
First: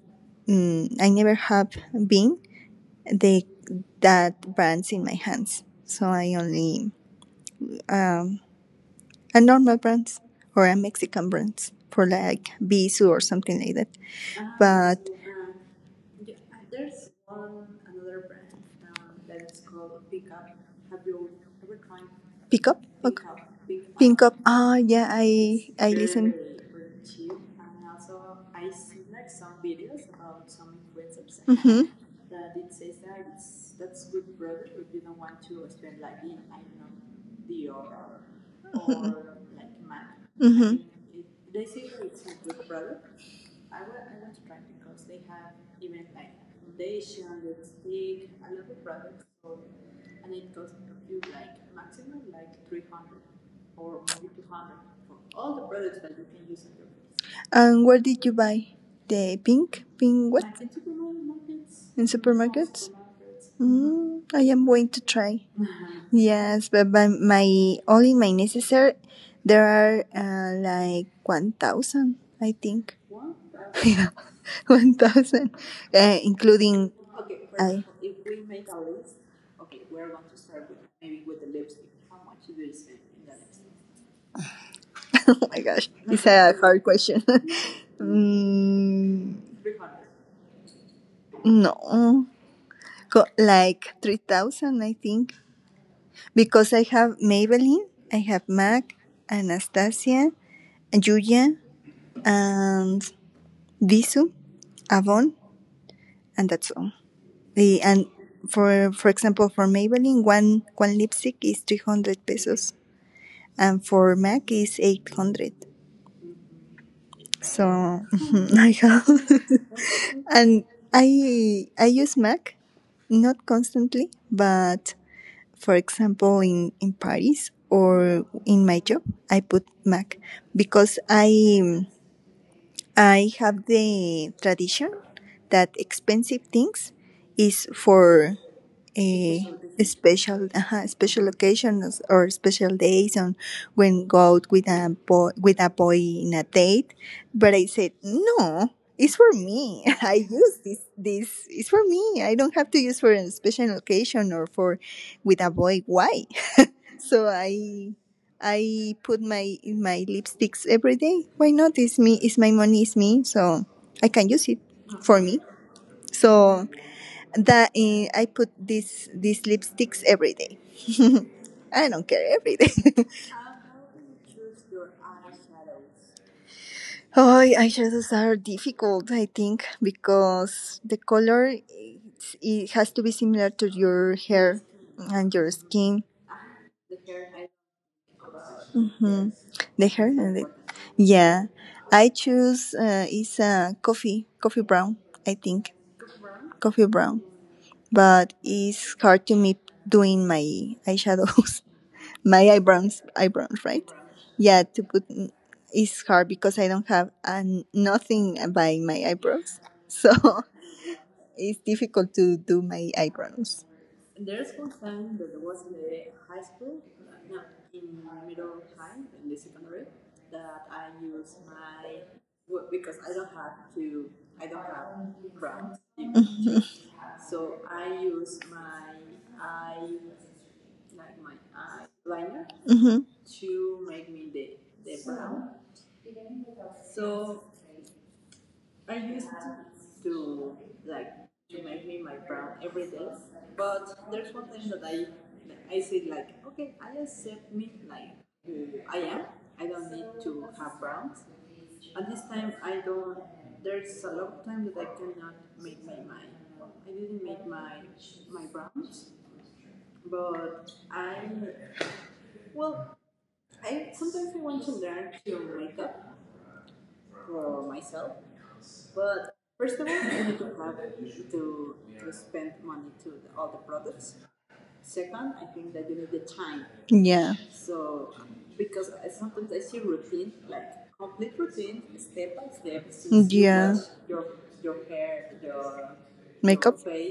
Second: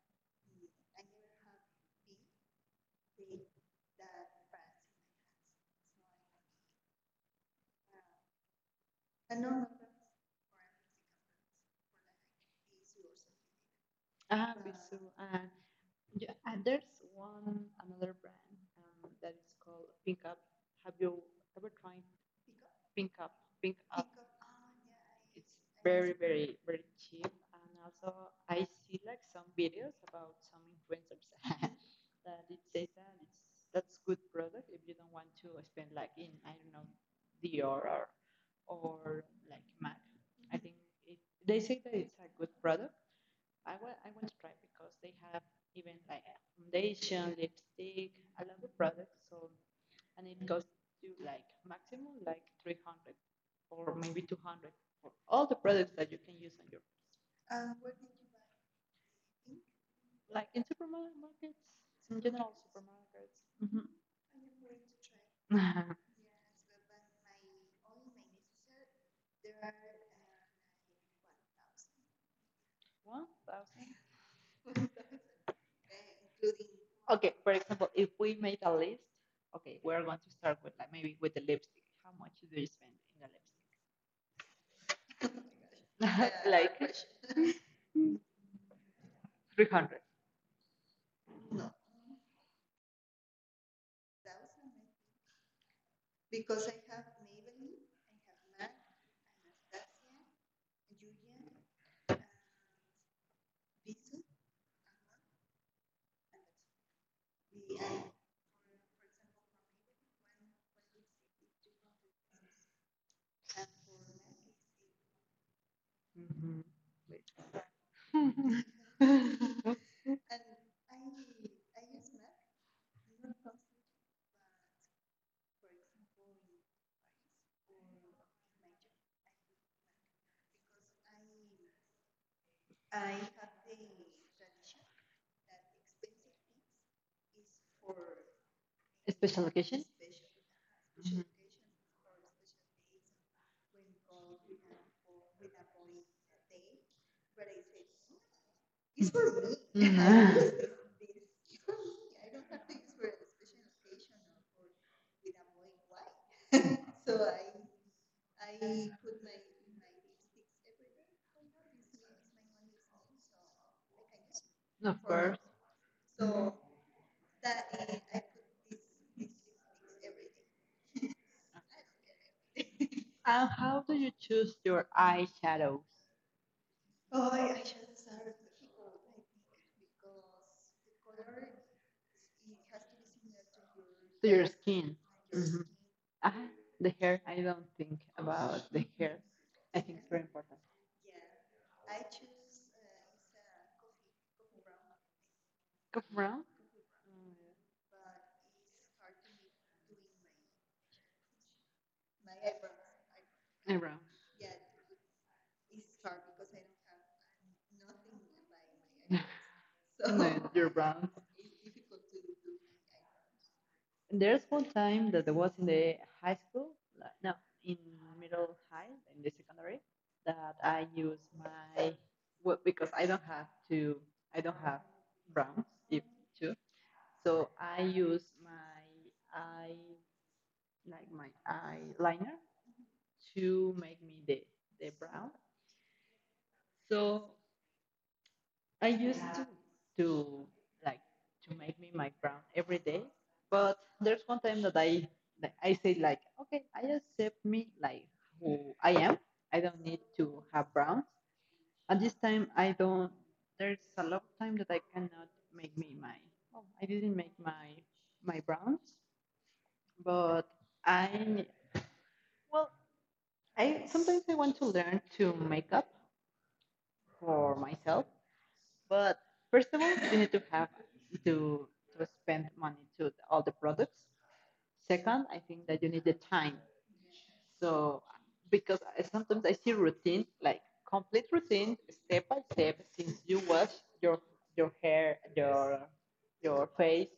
Speaker 1: I never have been the that brands in my hands. So I only a normal brands, or a Mexican brands for, like, Bisu, or something like that.
Speaker 2: Ah, Bisou.
Speaker 1: But
Speaker 2: And yeah, and there's one another brand that is called Pink Up. Have you ever tried
Speaker 1: pick up,
Speaker 2: Pink
Speaker 1: okay.
Speaker 2: Up. Pink Up.
Speaker 1: Pink up. Ah, yeah, I
Speaker 2: It's
Speaker 1: I
Speaker 2: very,
Speaker 1: listen.
Speaker 2: very, very cheap. And also, I see like some videos about some influencers
Speaker 1: Mhm,
Speaker 2: that it says that's good product if you don't want to spend like in I don't know Dior or like Mac. Mm-hmm. I think
Speaker 1: mhm.
Speaker 2: it, they say that it's a good product. I want to try because they have even like foundation, lipstick, a lot of products. So and it goes to like maximum like 300 or maybe 200 for all the products that you can use on your
Speaker 1: And where did you buy the pink what,
Speaker 2: like in supermarkets,
Speaker 1: in
Speaker 2: in general
Speaker 1: supermarkets?
Speaker 2: supermarkets. Mm-hmm.
Speaker 1: Mm, I am going to try. Yes, but by my only my necessary, there are like 1,000, I think.
Speaker 2: one thousand
Speaker 1: Yeah, 1,000, including.
Speaker 2: Okay, for
Speaker 1: I,
Speaker 2: example, if we made a list, okay, we're going to start with like maybe with the lipstick. How much do you spend in the
Speaker 1: oh my gosh, it's
Speaker 2: lipstick?
Speaker 1: a
Speaker 2: Like
Speaker 1: hard question. mm,
Speaker 2: 300?
Speaker 1: no, go, like 3,000, I think, because I have Maybelline, I have Mac, Anastasia, Julia, and Visu, Avon, and that's all. The and for example, for Maybelline, one lipstick is 300 pesos, and for MAC is 800.
Speaker 2: Wait.
Speaker 1: So I have and I use MAC not constantly, but for example in Paris or in my job I put MAC because I have the tradition that expensive things is for eh,
Speaker 2: Special occasion.
Speaker 1: special uh,
Speaker 2: Mhm.
Speaker 1: special occasions or special days on when go out with a boy in a date. But I said no, it's for me.
Speaker 2: Mhm.
Speaker 1: I This is for me. I don't have to use for a special occasion or for with a boy. Why? So I put my lipsticks every day. Why not? It's me, it's my money, it's me, so I can use it
Speaker 2: Of
Speaker 1: for
Speaker 2: course.
Speaker 1: me. So I put these lipsticks every day. I don't care, every day.
Speaker 2: And how do you choose your eyeshadows?
Speaker 1: Oh, eyeshadows are difficult, I think, because the color it has to be similar to your
Speaker 2: To your
Speaker 1: hair
Speaker 2: skin?
Speaker 1: and your
Speaker 2: Mhm.
Speaker 1: skin.
Speaker 2: Ah, the hair. I don't think about the hair.
Speaker 1: Mhm.
Speaker 2: I
Speaker 1: The
Speaker 2: think it's
Speaker 1: hair
Speaker 2: very
Speaker 1: and the,
Speaker 2: important.
Speaker 1: yeah. I choose, is a coffee brown. I think
Speaker 2: Go brown.
Speaker 1: coffee brown,
Speaker 2: Mm.
Speaker 1: but it's hard to me doing my eyeshadows. My eyebrows,
Speaker 2: I'm
Speaker 1: right.
Speaker 2: brown.
Speaker 1: Yeah, to put is hard because I don't have an nothing by my eyebrows, so
Speaker 2: No, you're brown.
Speaker 1: it's difficult to do my eyebrows.
Speaker 2: And there's one time that I was in the high school, like, no, in middle high, in the secondary, that I use my well, because I don't have to, I don't have browns if too, so I use my eye, like my eyeliner,
Speaker 1: Hmm.
Speaker 2: to make me the brown. So I used to to like to make me my crown every day, but there's one time that I said like, okay, I accept me like who I am. I don't need to have browns. And this time I don't. There's a lot of time that I cannot make me my. Oh, I didn't make my browns, but I well, I sometimes I want to learn to make up for myself. But first of all, you need to have to spend money to all the products. Second, I think that you need the time.
Speaker 1: Yeah,
Speaker 2: So because sometimes I see routine like complete routine step by step since you wash
Speaker 1: yeah.
Speaker 2: your your hair your
Speaker 1: Makeup.
Speaker 2: face.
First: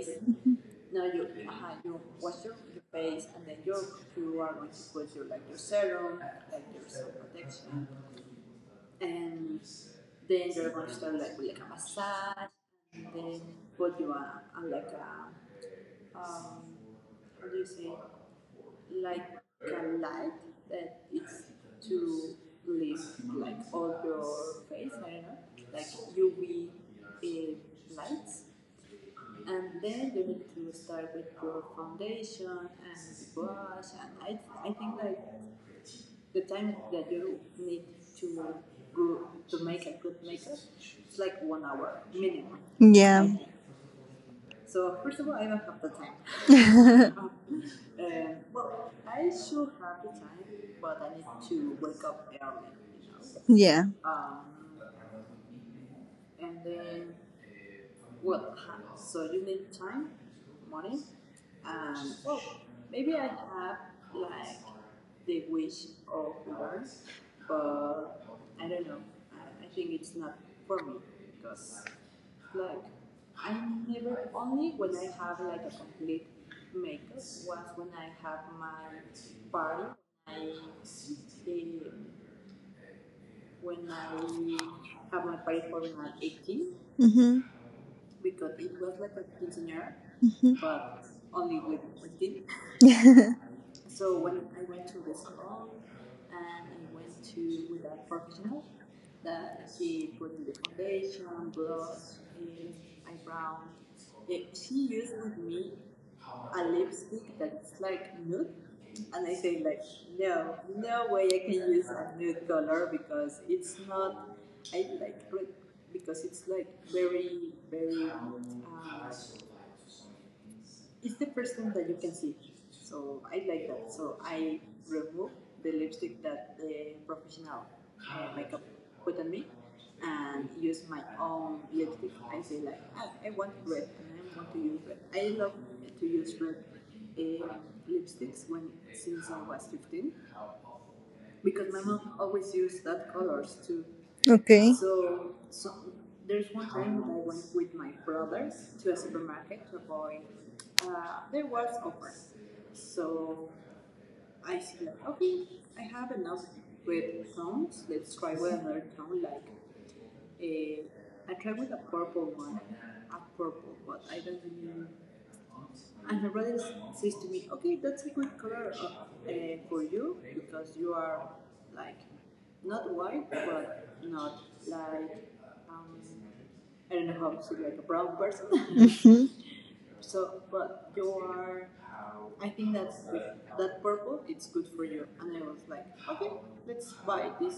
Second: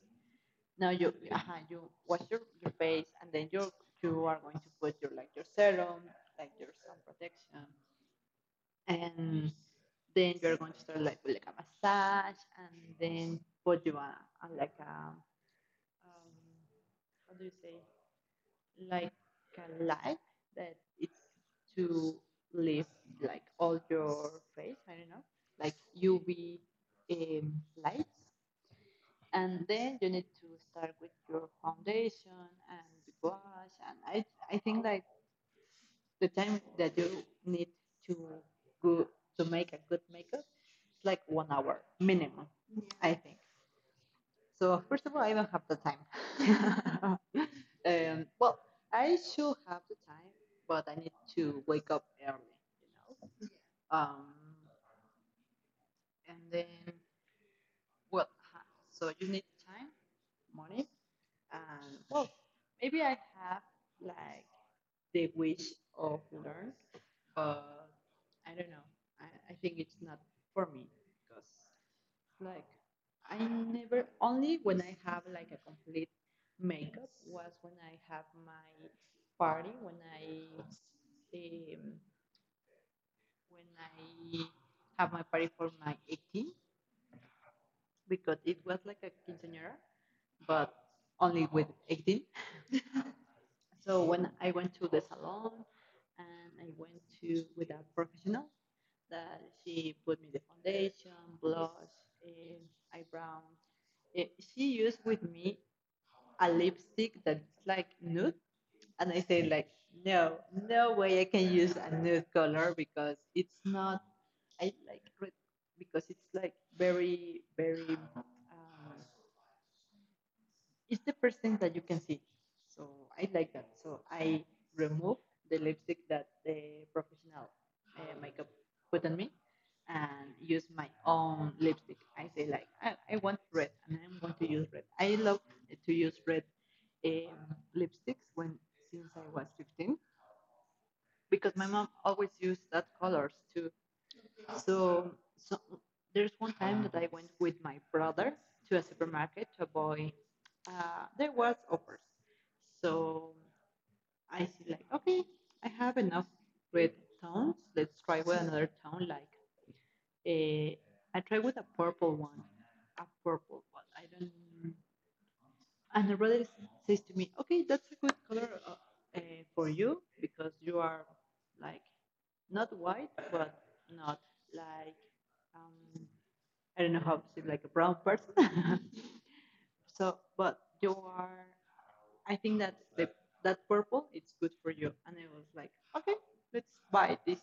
Speaker 2: Now you you wash your face and then you are going to put your like your serum, like your sun protection and then you're going to start like with like a massage, and then put you a like a um, how do you say like a light that it's to leave like all your face. I don't know, like UV um, lights, and then you need to start with your foundation and gouache. And I think like the time that you need to go to make a good makeup is like 1 hour minimum. I
Speaker 1: Yeah,
Speaker 2: think. So first of all, I don't have the time. Well, I should have the time, but I need to wake up early, you know.
Speaker 1: yeah.
Speaker 2: Um, and then, well, so you need time, money, and well, maybe I have like the wish of learn, but I don't know. I, I think it's not for me because like I never only when I have like a complete makeup was when I have my party when I have my party for my 18,
Speaker 1: Hmm.
Speaker 2: because it was like a quinceañera but only with 18. So when I went to the salon and I went to with a professional that she put me the foundation, blush, eh, eyebrow. Eh, she used with me a lipstick that's like nude? And I say like, no, no way I can use a nude color because it's not, I like red because it's like very, very, it's the first thing that you can see. So I like that. So I remove the lipstick that the professional makeup put on me and use my own lipstick. I say like, I want red and I'm going to use red. I love to use red lipsticks when since I was 15 because my mom always used that colors too.
Speaker 1: Okay.
Speaker 2: So, so there's one time that I went with my brother to a supermarket to avoid. There was offers, so I said like, okay, I have enough red tones. Let's try with another tone. Like, a. I tried with a purple one, a purple one. I don't. And her brother says to me, okay, that's a good color uh, for you because you are like not white, but not like, um, I don't know how to say, like a brown person.
Speaker 1: Hmm,
Speaker 2: So, but you are, I think that that purple, it's good for you. And I was like, okay, let's buy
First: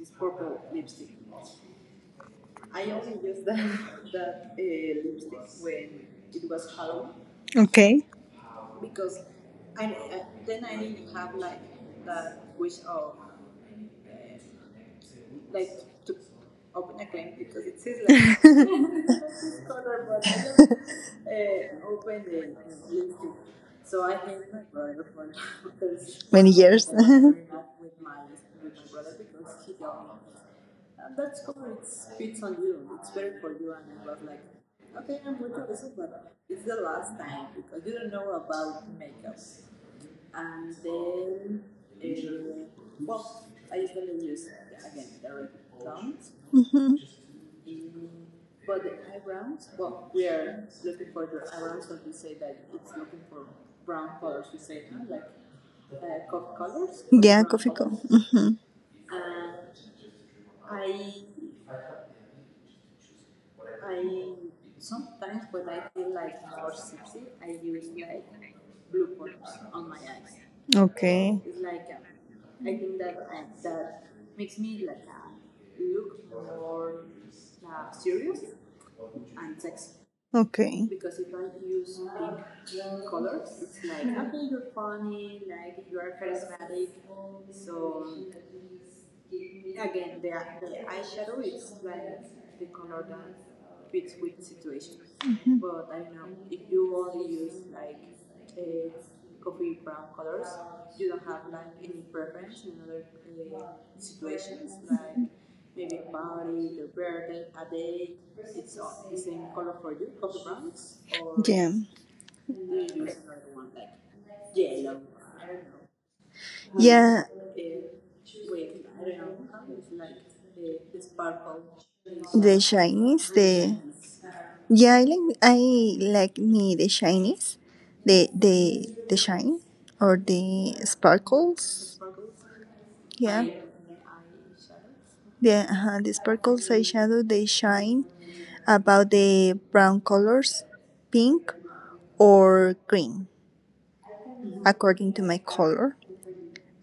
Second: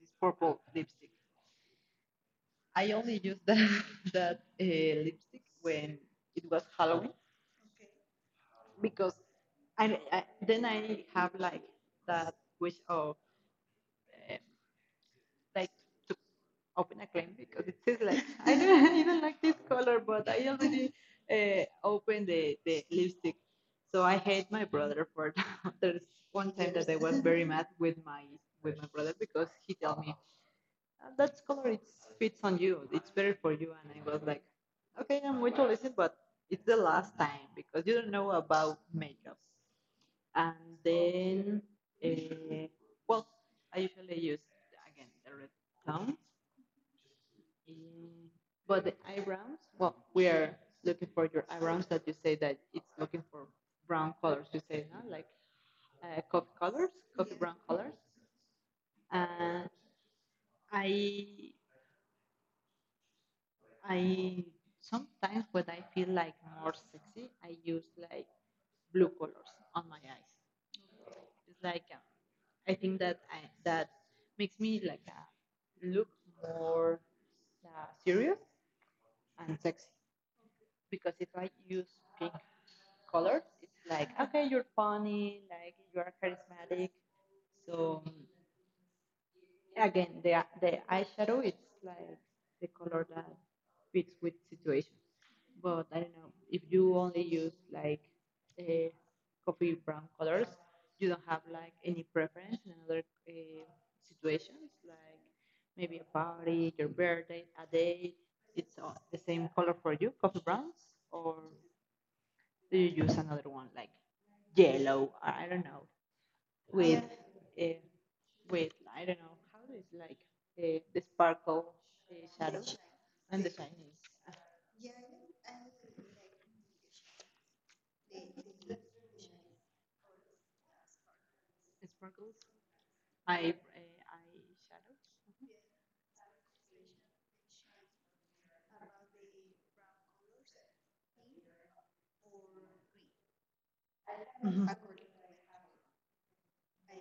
Speaker 2: this purple lipstick. I only used that lipstick when it was Halloween
Speaker 1: okay.
Speaker 2: because I then I have like that wish of um, like to open a claim because it says like I don't even like this color, but I already opened the lipstick. So I hate my brother for that. There's one time that I was very mad with my brother because he told me That color it fits on you, it's better for you, and I was like, okay, I'm going to listen, but it's the last time because you don't know about makeup. And then, uh, well, I usually use again the red tone. Mm. But the eyebrows, well, we are looking for your eyebrows that you say that it's looking for brown colors. You say no, like coffee
Speaker 1: uh,
Speaker 2: colors, coffee brown colors.
Speaker 1: Cup.
Speaker 2: And I, I sometimes when I feel like more sexy, I use like blue colors on my eyes.
Speaker 1: Okay.
Speaker 2: It's like I think that makes me like look more uh, serious and sexy
Speaker 1: Okay.
Speaker 2: because if I use pink colors, it's like okay, you're funny, like you are charismatic. So again, the eyeshadow it's like the color that fits with situation. But I don't know, if you only use like uh, coffee brown colors, you don't have like any preference in other uh, situations, like maybe a party, your birthday, a date, it's all the same color for you, coffee browns, or
Speaker 1: Yeah.
Speaker 2: do you use another one like yellow? I don't know, with
Speaker 1: Yeah.
Speaker 2: uh, with I don't know how is like the sparkle shadow
Speaker 1: The
Speaker 2: and
Speaker 1: Chinese,
Speaker 2: the
Speaker 1: the,
Speaker 2: shiny uh,
Speaker 1: yeah, I like me the Chinese, the the the shine or the sparkles.
Speaker 2: sparkles eye
Speaker 1: Yeah,
Speaker 2: uh, eye shadow.
Speaker 1: the sparkles eyeshadow, they shine about the brown colors, pink or green,
Speaker 2: Mhm.
Speaker 1: according to my color.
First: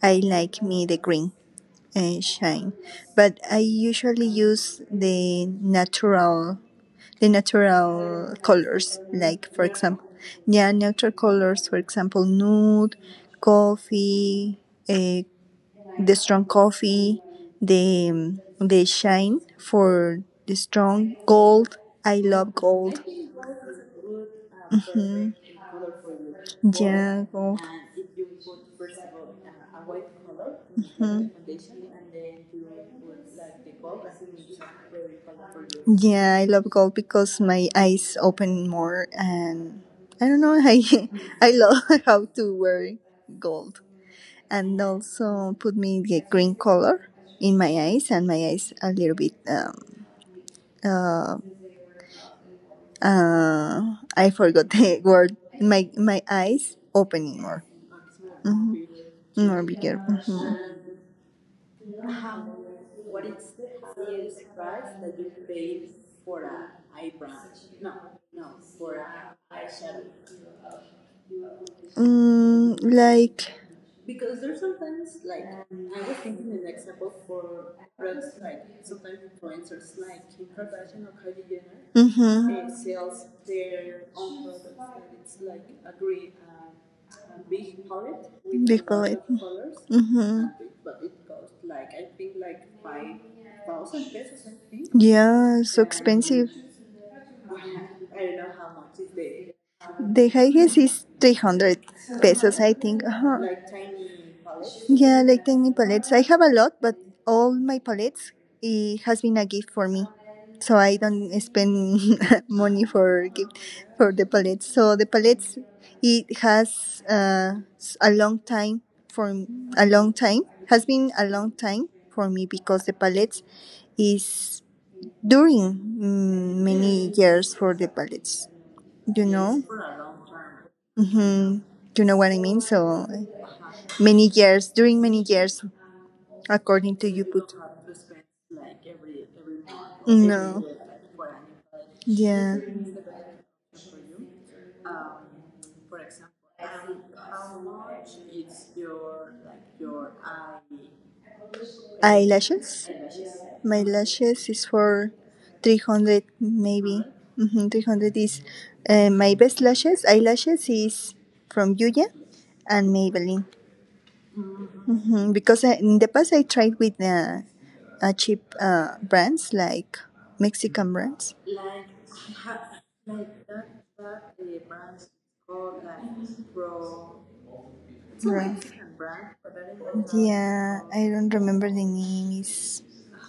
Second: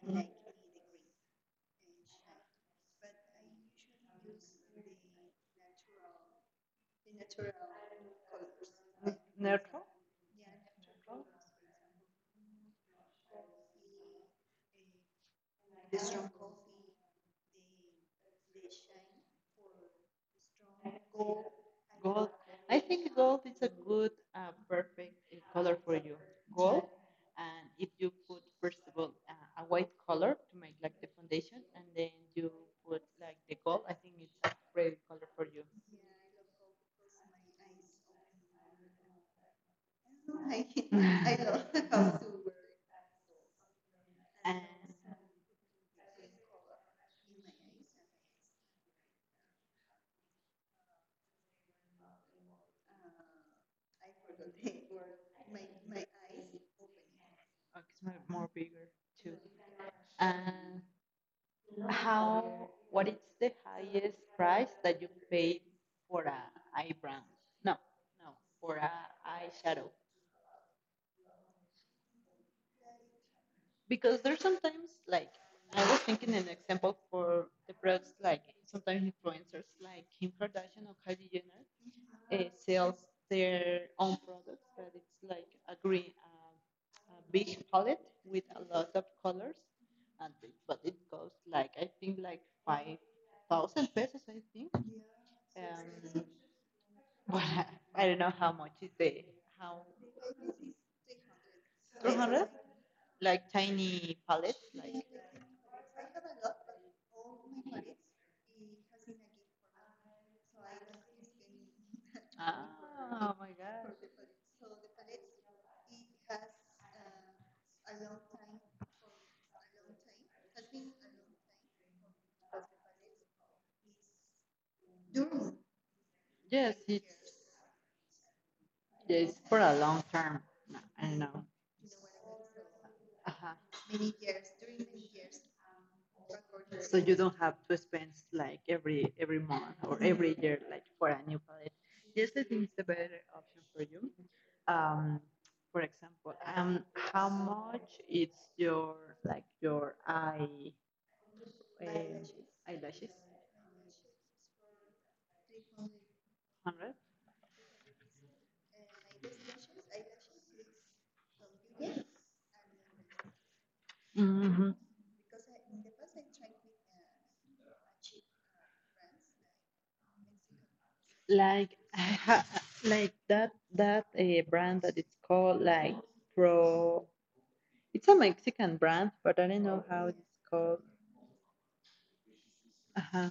Speaker 1: I like me the green shine, but I usually use the natural. The natural colors, like, for
Speaker 2: Neutral?
Speaker 1: example, yeah, natural colors, for example, nude, coffee, eh, the strong coffee, the um, the shine for the strong gold. I
Speaker 2: Gold.
Speaker 1: love
Speaker 2: I
Speaker 1: gold.
Speaker 2: think gold is a good, perfect
Speaker 1: Mhm.
Speaker 2: color for you. Gold.
Speaker 1: Yeah, gold.
Speaker 2: And if you put, first of all, a white color to make like the foundation, and then you put like the gold, I think it's a
Speaker 1: Mhm.
Speaker 2: great color for you.
Speaker 1: Yeah, I love golf because my eyes open more, and I don't know. I I love how to wear gold,
Speaker 2: And
Speaker 1: and also put me the green color in my eyes, and my eyes a little bit. Uh, uh, I forgot the word. My eyes opening more,
Speaker 2: oh, it's more bigger too.
Speaker 1: more bigger. Mhm.
Speaker 2: And how, what is the highest price that you paid for a eyebrow? No, no, for a eyeshadow.
Speaker 1: Mm, like.
Speaker 2: Because there's sometimes like I was thinking an example for the products like sometimes influencers like Kim Kardashian or Kylie Jenner
Speaker 1: Mm-hmm.
Speaker 2: sells their own products, but it's like a green, a big palette with a lot of colors, and
Speaker 1: Mm-hmm.
Speaker 2: it, but it costs like I think like 5,000 pesos, I think.
Speaker 1: Yeah, so
Speaker 2: Um,
Speaker 1: expensive. Reals.
Speaker 2: What I don't know how much is the how
Speaker 1: The highest is 300
Speaker 2: 200
Speaker 1: pesos, I think. Uh-huh.
Speaker 2: like tiny pallets like.
Speaker 1: Yeah, like tiny palettes. I have a lot, but all my palettes, it has been a gift for me. So I don't spend
Speaker 2: Ah,
Speaker 1: money for
Speaker 2: oh my
Speaker 1: gift
Speaker 2: god.
Speaker 1: for the palettes. So the palettes, it has a long time for a long time, has been a long time for me, because the palettes is during
Speaker 2: Yes,
Speaker 1: many
Speaker 2: it's
Speaker 1: years for the palettes. You
Speaker 2: it's for
Speaker 1: know.
Speaker 2: a long term. No, I don't know.
Speaker 1: Mm-hmm. You know what I mean. So
Speaker 2: Uh-huh.
Speaker 1: many years, during many years, according
Speaker 2: So
Speaker 1: to
Speaker 2: you
Speaker 1: you.
Speaker 2: don't have to spend like every month or every year
Speaker 1: No.
Speaker 2: like for a new palette. Yes, I
Speaker 1: Yeah.
Speaker 2: think it's a better option for you. um, for example, how much is your like your eye uh,
Speaker 1: Eyelashes?
Speaker 2: eyelashes?
Speaker 1: My lashes is for 300
Speaker 2: Hundred.
Speaker 1: maybe. Hmm, 300 is, my best lashes. Eyelashes is from Yuya and Maybelline. Hmm. Because I, in the past I tried with cheap brands, like Mexican brands.
Speaker 2: Like ha- like like that a brand that it's called like Pro. It's a
Speaker 1: Right.
Speaker 2: Mexican brand, but I don't know how it's called.
Speaker 1: Yeah, I don't remember the name. Is
Speaker 2: Uh-huh.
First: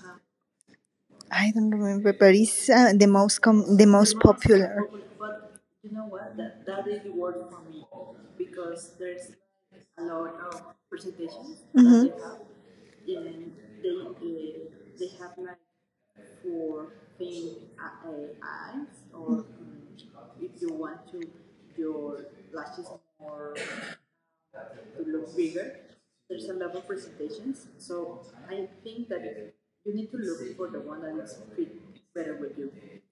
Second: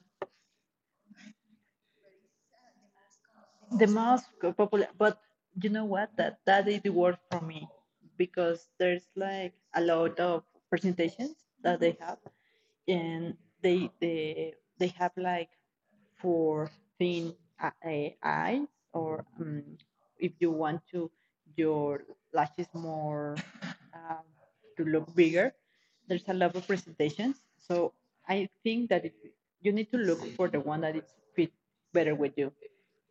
Speaker 1: I don't remember, but it's uh, the most com- the
Speaker 2: The
Speaker 1: most
Speaker 2: most
Speaker 1: popular.
Speaker 2: popular, but you know what? That is the word for me because there's like a lot of presentations that they
Speaker 1: Hmm.
Speaker 2: have and they have like four thin eyes, or if you want to your lashes more um, to look bigger, there's a lot of presentations. So I think that it, you need to look for the one that it fits better with you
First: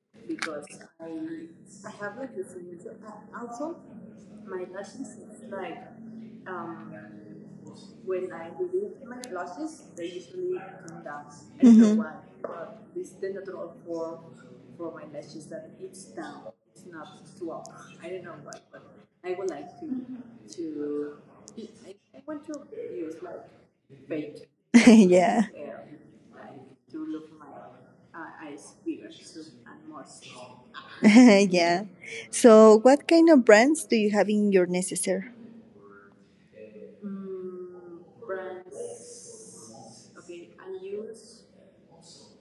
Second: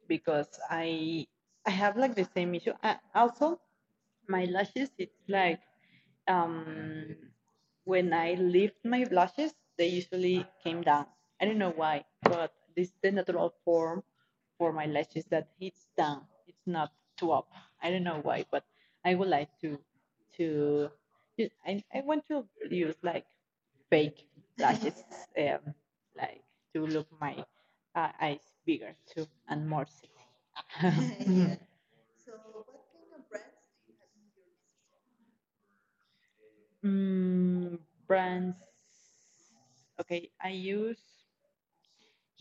Speaker 2: because I have like the same issue. I, also, my lashes it's like um, when I lift my blushes, they usually came down. I don't know why, but this is the natural form for my lashes that it's down. It's not to up. I don't know why, but I would like to I want to use like fake lashes,
Speaker 1: Yeah.
Speaker 2: um, like to look my eyes bigger too and more sexy.
Speaker 1: Yeah. So, what kind of brands do you have in your necessaire?
Speaker 2: Yeah. Brands. Okay, I use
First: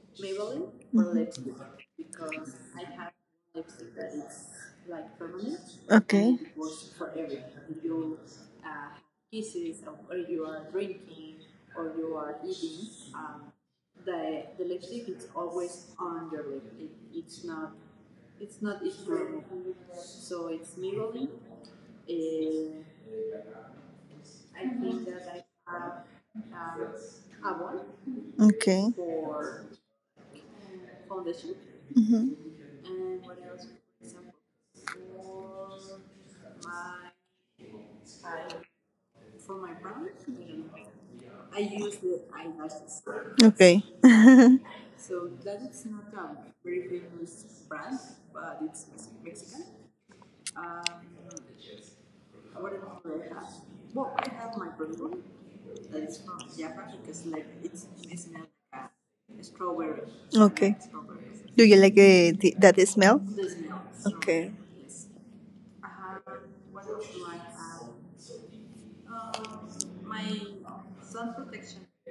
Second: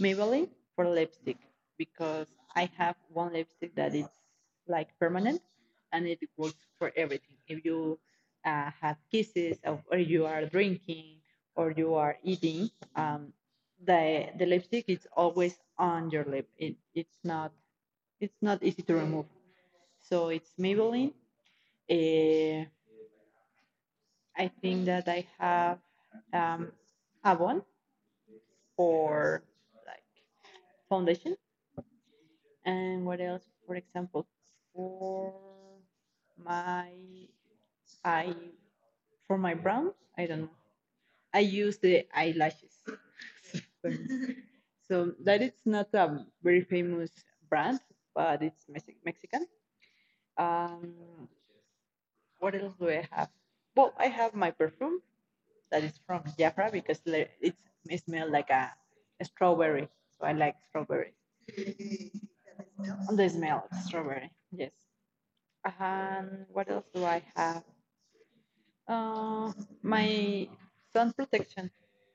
Speaker 2: Maybelline for lipstick because I have one lipstick that is like permanent and it
Speaker 1: Okay.
Speaker 2: works for everything. If you have kisses of, or you are drinking or you are eating, um, the lipstick is always on your lip. It's not it's not easy to remove. So it's Maybelline. Uh, I think that I have um, Avon
Speaker 1: Okay.
Speaker 2: for like foundation.
Speaker 1: Hmm.
Speaker 2: And what else? For example, for my I for my brows, I don't know. I use the eyelashes.
Speaker 1: Okay.
Speaker 2: So that is not a very famous brand, but it's Mexican. Um, what else do I have? Well, I have my perfume that is from Jafra because it smells like a strawberry. So I like
Speaker 1: Okay.
Speaker 2: strawberry.
Speaker 1: Do you like, that smell?
Speaker 2: The smell of strawberry,
Speaker 1: Okay.
Speaker 2: yes. And what else do I have? Uh, my sun protection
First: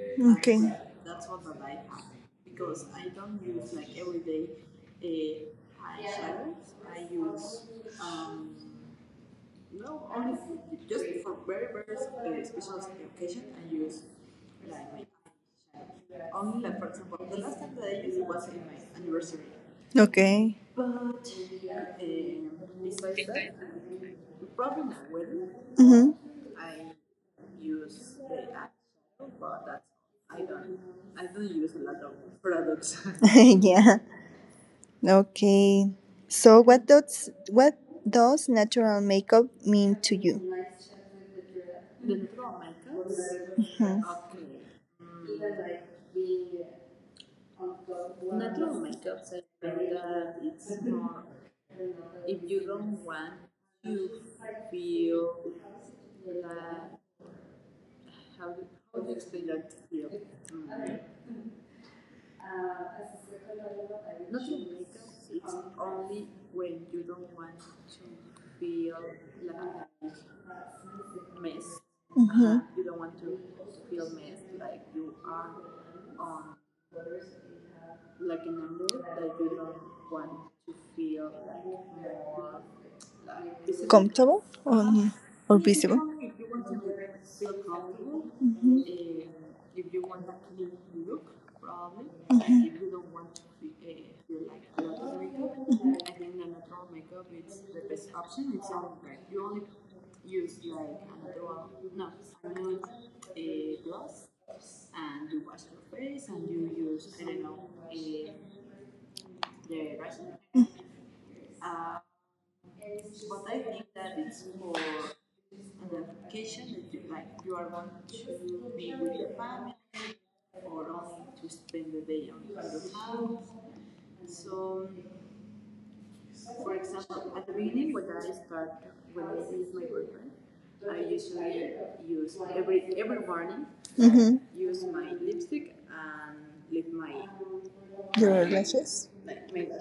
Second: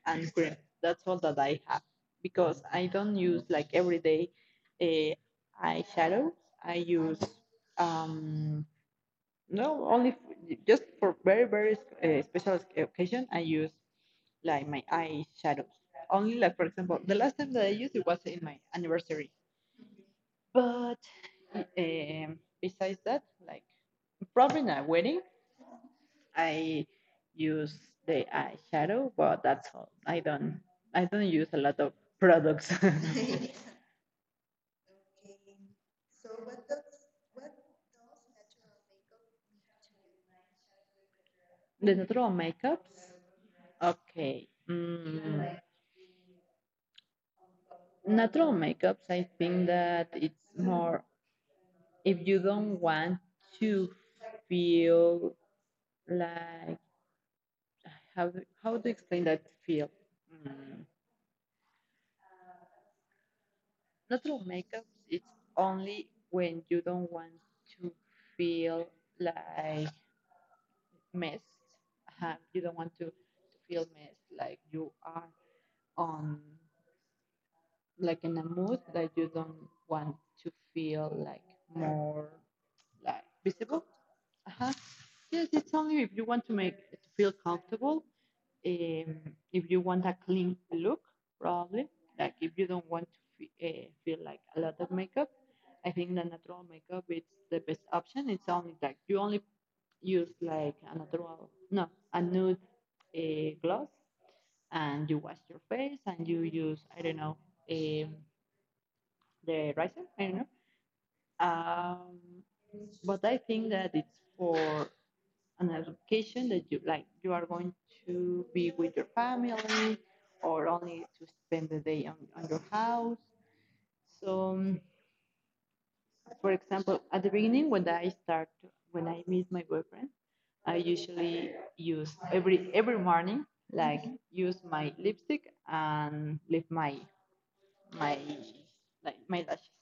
Speaker 2: and cream.
Speaker 1: Okay.
Speaker 2: That's all that I have because I don't use like every day eyeshadow. I use um, no only just for very very special occasion. I use like my eyeshadows only like for example the last time that I used it was in my anniversary.
Speaker 1: Okay.
Speaker 2: But besides that, like probably in a wedding
Speaker 1: Mm-hmm.
Speaker 2: I use the eyeshadow, but that's all. I don't use a lot of products.
Speaker 1: Yeah. Okay. So, what does natural makeup mean to you?
Speaker 2: The natural makeups, okay. Natural makeups, I think that it's more if you don't want to feel like how how to explain that feel. Mm, natural makeups, it's only when you don't want to feel like missed. You don't want to feel missed, like you are on like in a mood that you don't want to feel like more like visible.
Speaker 1: Comfortable
Speaker 2: Uh-huh.
Speaker 1: on.
Speaker 2: Yes,
Speaker 1: Or
Speaker 2: it's
Speaker 1: visible.
Speaker 2: only if you want to make it feel comfortable. Um, if you want a clean look, probably like if you don't want to feel like a lot of makeup, I think the natural makeup is the best option. It's only like you only use like a natural, no, a nude a gloss and you wash your face and you use I don't know um, the razor I don't know. Um, but I think that it's for an education that you like you are going to be with your family or only to spend the day on your house. So for example, at the beginning when I meet my boyfriend, I usually use every morning like
Speaker 1: Hmm.
Speaker 2: use my lipstick and leave my
Speaker 1: Your lashes.
Speaker 2: like my lashes.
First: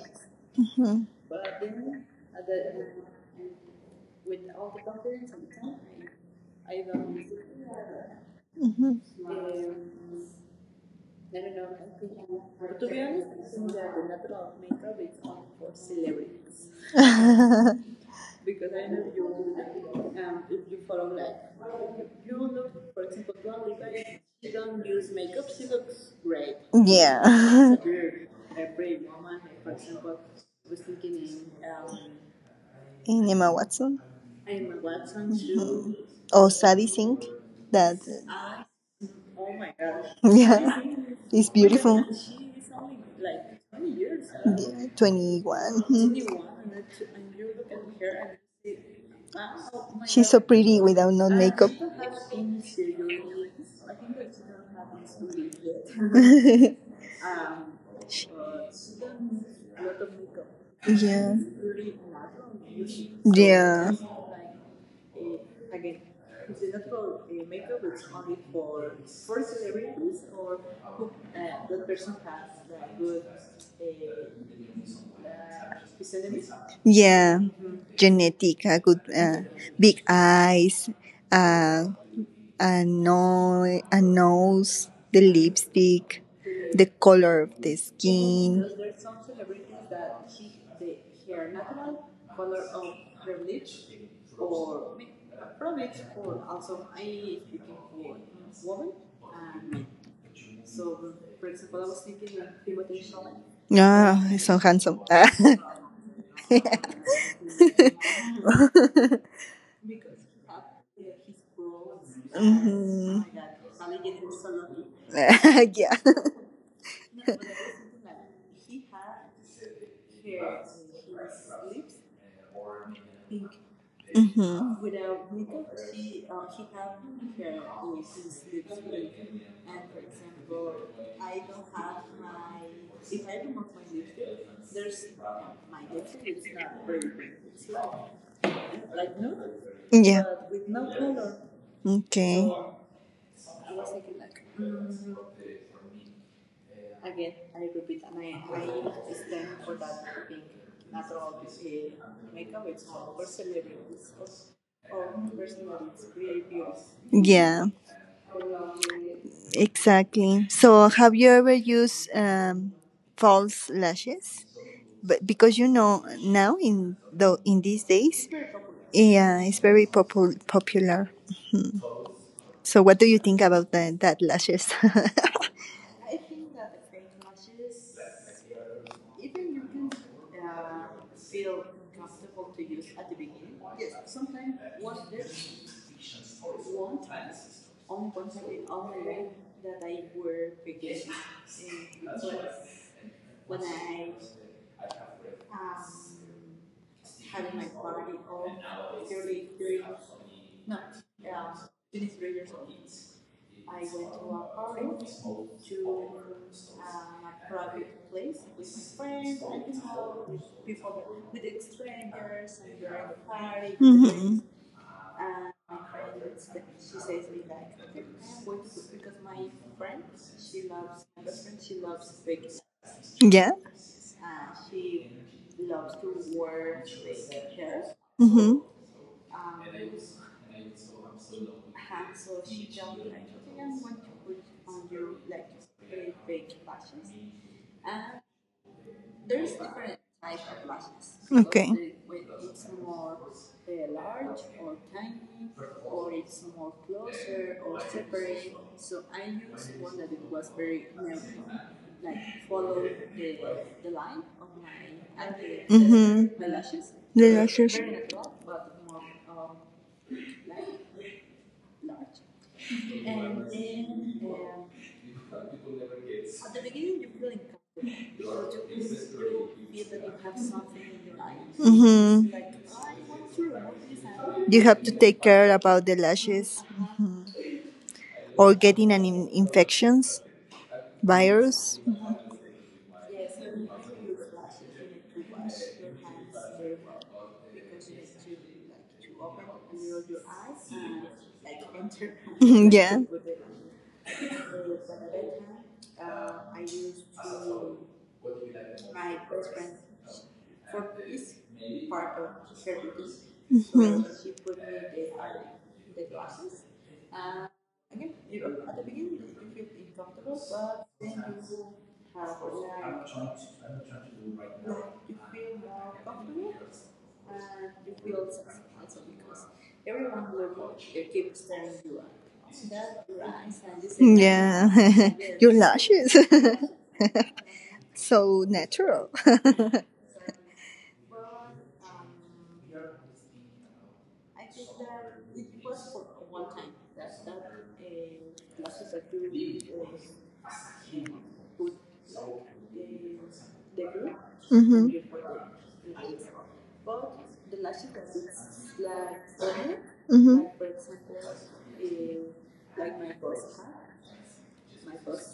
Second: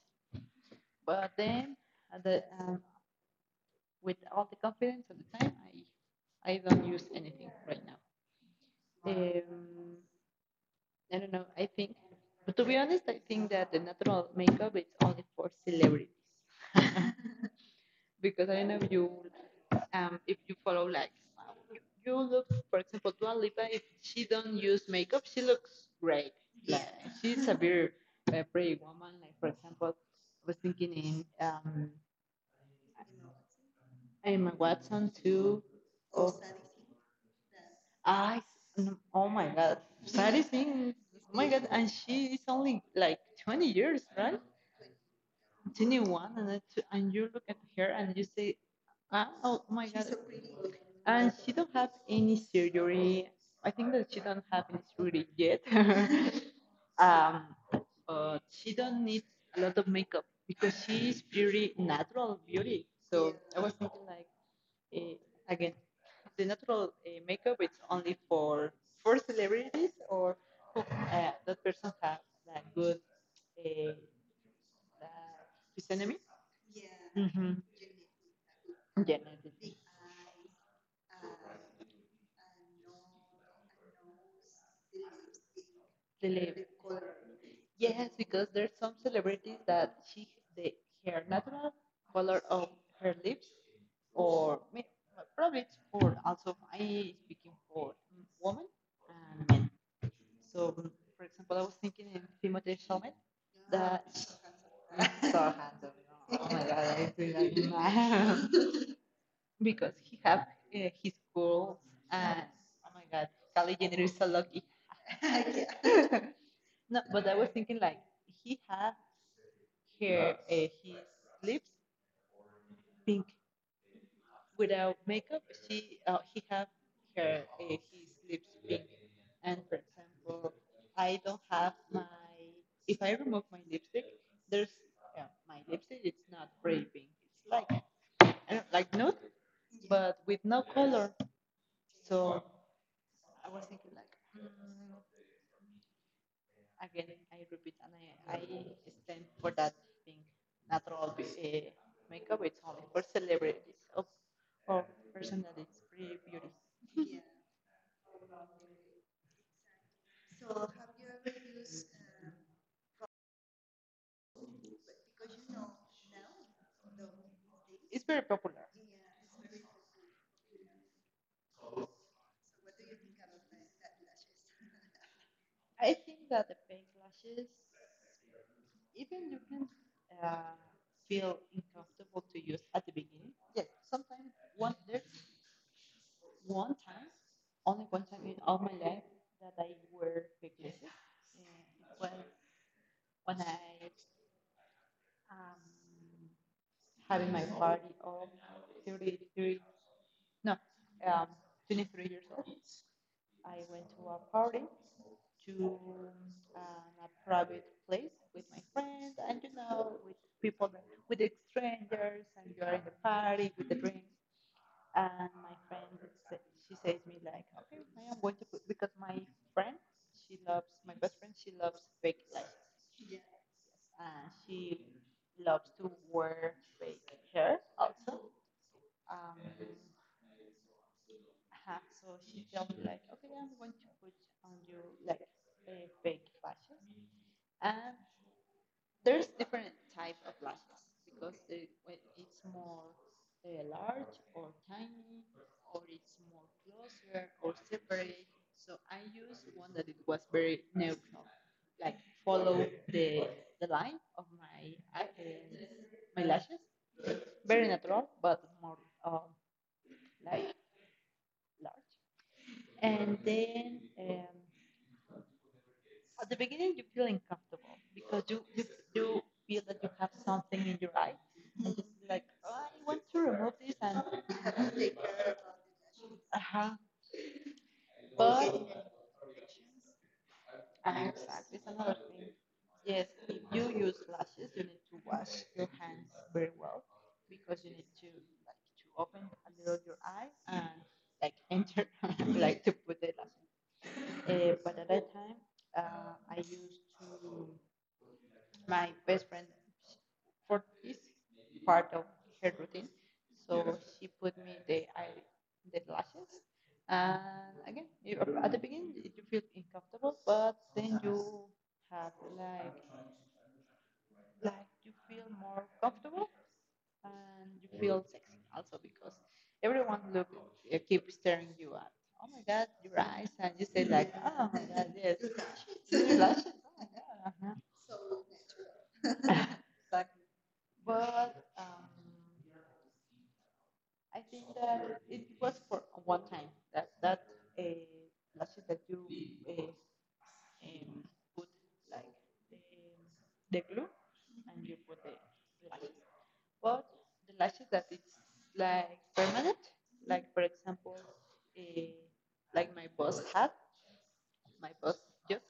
Speaker 2: But then the, um, with all the confidence at the time, I don't use anything right now.
Speaker 1: Hmm.
Speaker 2: Um, I don't know. I think, but to be honest, I think that the natural makeup is only for celebrities. Because I don't know if you follow like you, you look for example Dua Lipa, if she don't use makeup she looks great, like she's a
Speaker 1: Yeah.
Speaker 2: very pretty woman. Like for example I was thinking in
Speaker 1: And Emma Watson.
Speaker 2: Emma Watson too. Oh,
Speaker 1: Or Sadie Sink. That,
Speaker 2: I, oh my God, Sadie
Speaker 1: yeah,
Speaker 2: Sink. Oh my
Speaker 1: it's
Speaker 2: God, and
Speaker 1: beautiful.
Speaker 2: she is only like 20 years, right?
Speaker 1: Yeah, 21.
Speaker 2: 21,
Speaker 1: Mhm.
Speaker 2: and then and you look at her and you say, ah, oh my God.
Speaker 1: She's so pretty without no
Speaker 2: And she don't
Speaker 1: makeup.
Speaker 2: have any surgery. I think that she don't have any surgery yet. um, but she don't need a lot of makeup because she is
Speaker 1: Yeah.
Speaker 2: pretty natural beauty. So I was
Speaker 1: Yeah.
Speaker 2: thinking like, eh, again, the natural makeup it's only for celebrities or who, that person has that good eh, that physiognomy.
Speaker 1: Yeah.
Speaker 2: Mm-hmm.
Speaker 1: Genetic, good,
Speaker 2: Yeah, no, the
Speaker 1: big eyes, uh, a, no- a nose, the lipstick,
Speaker 2: Cele-
Speaker 1: the color of the
Speaker 2: yes, because
Speaker 1: skin.
Speaker 2: there's some celebrities that she the her natural color of her lips or may- probably it's for also I speaking for women and men. So, for example, I was thinking in Timothée Chalamet that
Speaker 1: Ah, he's so handsome.
Speaker 2: so handsome. Oh my god,
Speaker 1: Yeah.
Speaker 2: I do that now. Because he have his goals and oh my
Speaker 1: Mm-hmm.
Speaker 2: god, Kylie Jenner is so lucky.
Speaker 1: Yeah.
Speaker 2: No, but I was thinking like he had her his lips pink
Speaker 1: Mm-hmm.
Speaker 2: without makeup, she he have her his lips pink. And for example, I don't have my if I remove my lipstick, there's yeah, my lipstick. It's not very pink. It's like I don't- like nude, but
Speaker 1: Yeah.
Speaker 2: with no color. So
Speaker 1: Okay.
Speaker 2: I was thinking like again, I repeat, and I stand for that thing. Natural makeup. It's only for celebrities or person that is pretty beauty.
Speaker 1: Yeah. Exactly. So, have you ever used, false lashes? But, because, now in these
Speaker 2: It's very
Speaker 1: days,
Speaker 2: popular.
Speaker 1: yeah, it's very popular. So, what do you think about that lashes?
Speaker 2: I think that the backlashes, even you can uh, feel uncomfortable to use at the beginning. Yes, sometimes one there's one time, only one time in all my life that I wear backlashes. And it was when I um, having my party of 33, no, um, 23 years old. I went to a party to a private place with my friends and you know with people that, with strangers and you are in the party with the drinks
Speaker 1: Mhm.
Speaker 2: and my friend sa- she says me like okay I am going to put because my friend she loves my best friend she loves fake lights
Speaker 1: Yeah.
Speaker 2: and she loves to wear fake hair also,
Speaker 1: Mhm.
Speaker 2: um, uh-huh, so she told me like okay I'm going to put on you like a fake fashion and there's different type of lashes because the,
Speaker 1: Okay.
Speaker 2: when it's more large or tiny or it's more closer or separate. So I used one that it was very neutral like follow the the line of my my lashes,
Speaker 1: The
Speaker 2: very
Speaker 1: lashes.
Speaker 2: natural but more um, like large and then at the beginning you feel uncomfortable because you feel that you have something in your eye and just like
Speaker 1: Mm-hmm.
Speaker 2: oh, I want to remove this and take care
Speaker 1: You
Speaker 2: about
Speaker 1: have
Speaker 2: it.
Speaker 1: to take care about the
Speaker 2: Uh-huh.
Speaker 1: lashes, or
Speaker 2: But
Speaker 1: getting an infections,
Speaker 2: exactly it's
Speaker 1: virus.
Speaker 2: another thing. Yes, if you use lashes, you need to wash your hands very well because you need to like to open a little your eye and like enter like to
Speaker 1: To,
Speaker 2: put
Speaker 1: yeah.
Speaker 2: the lashes. But at that time, I used to my best friend for this part of her routine. So she put me the eye, the lashes, and again, you, at the beginning you feel uncomfortable, but then you have like you feel more comfortable and you feel sexy also because everyone look, keep staring you at. Oh my God, your eyes, and you say
Speaker 1: The
Speaker 2: like,
Speaker 1: same.
Speaker 2: oh my God, yes,
Speaker 1: Yeah. Your lashes.
Speaker 2: lashes.
Speaker 1: So natural.
Speaker 2: Uh but I think that it was for one time that uh, lashes that you uh, um, put like the, the glue and you put the
Speaker 1: Mhm.
Speaker 2: lashes. But the lashes that it's like permanent, like for
Speaker 1: Mhm.
Speaker 2: example, uh, like my boss had, my boss just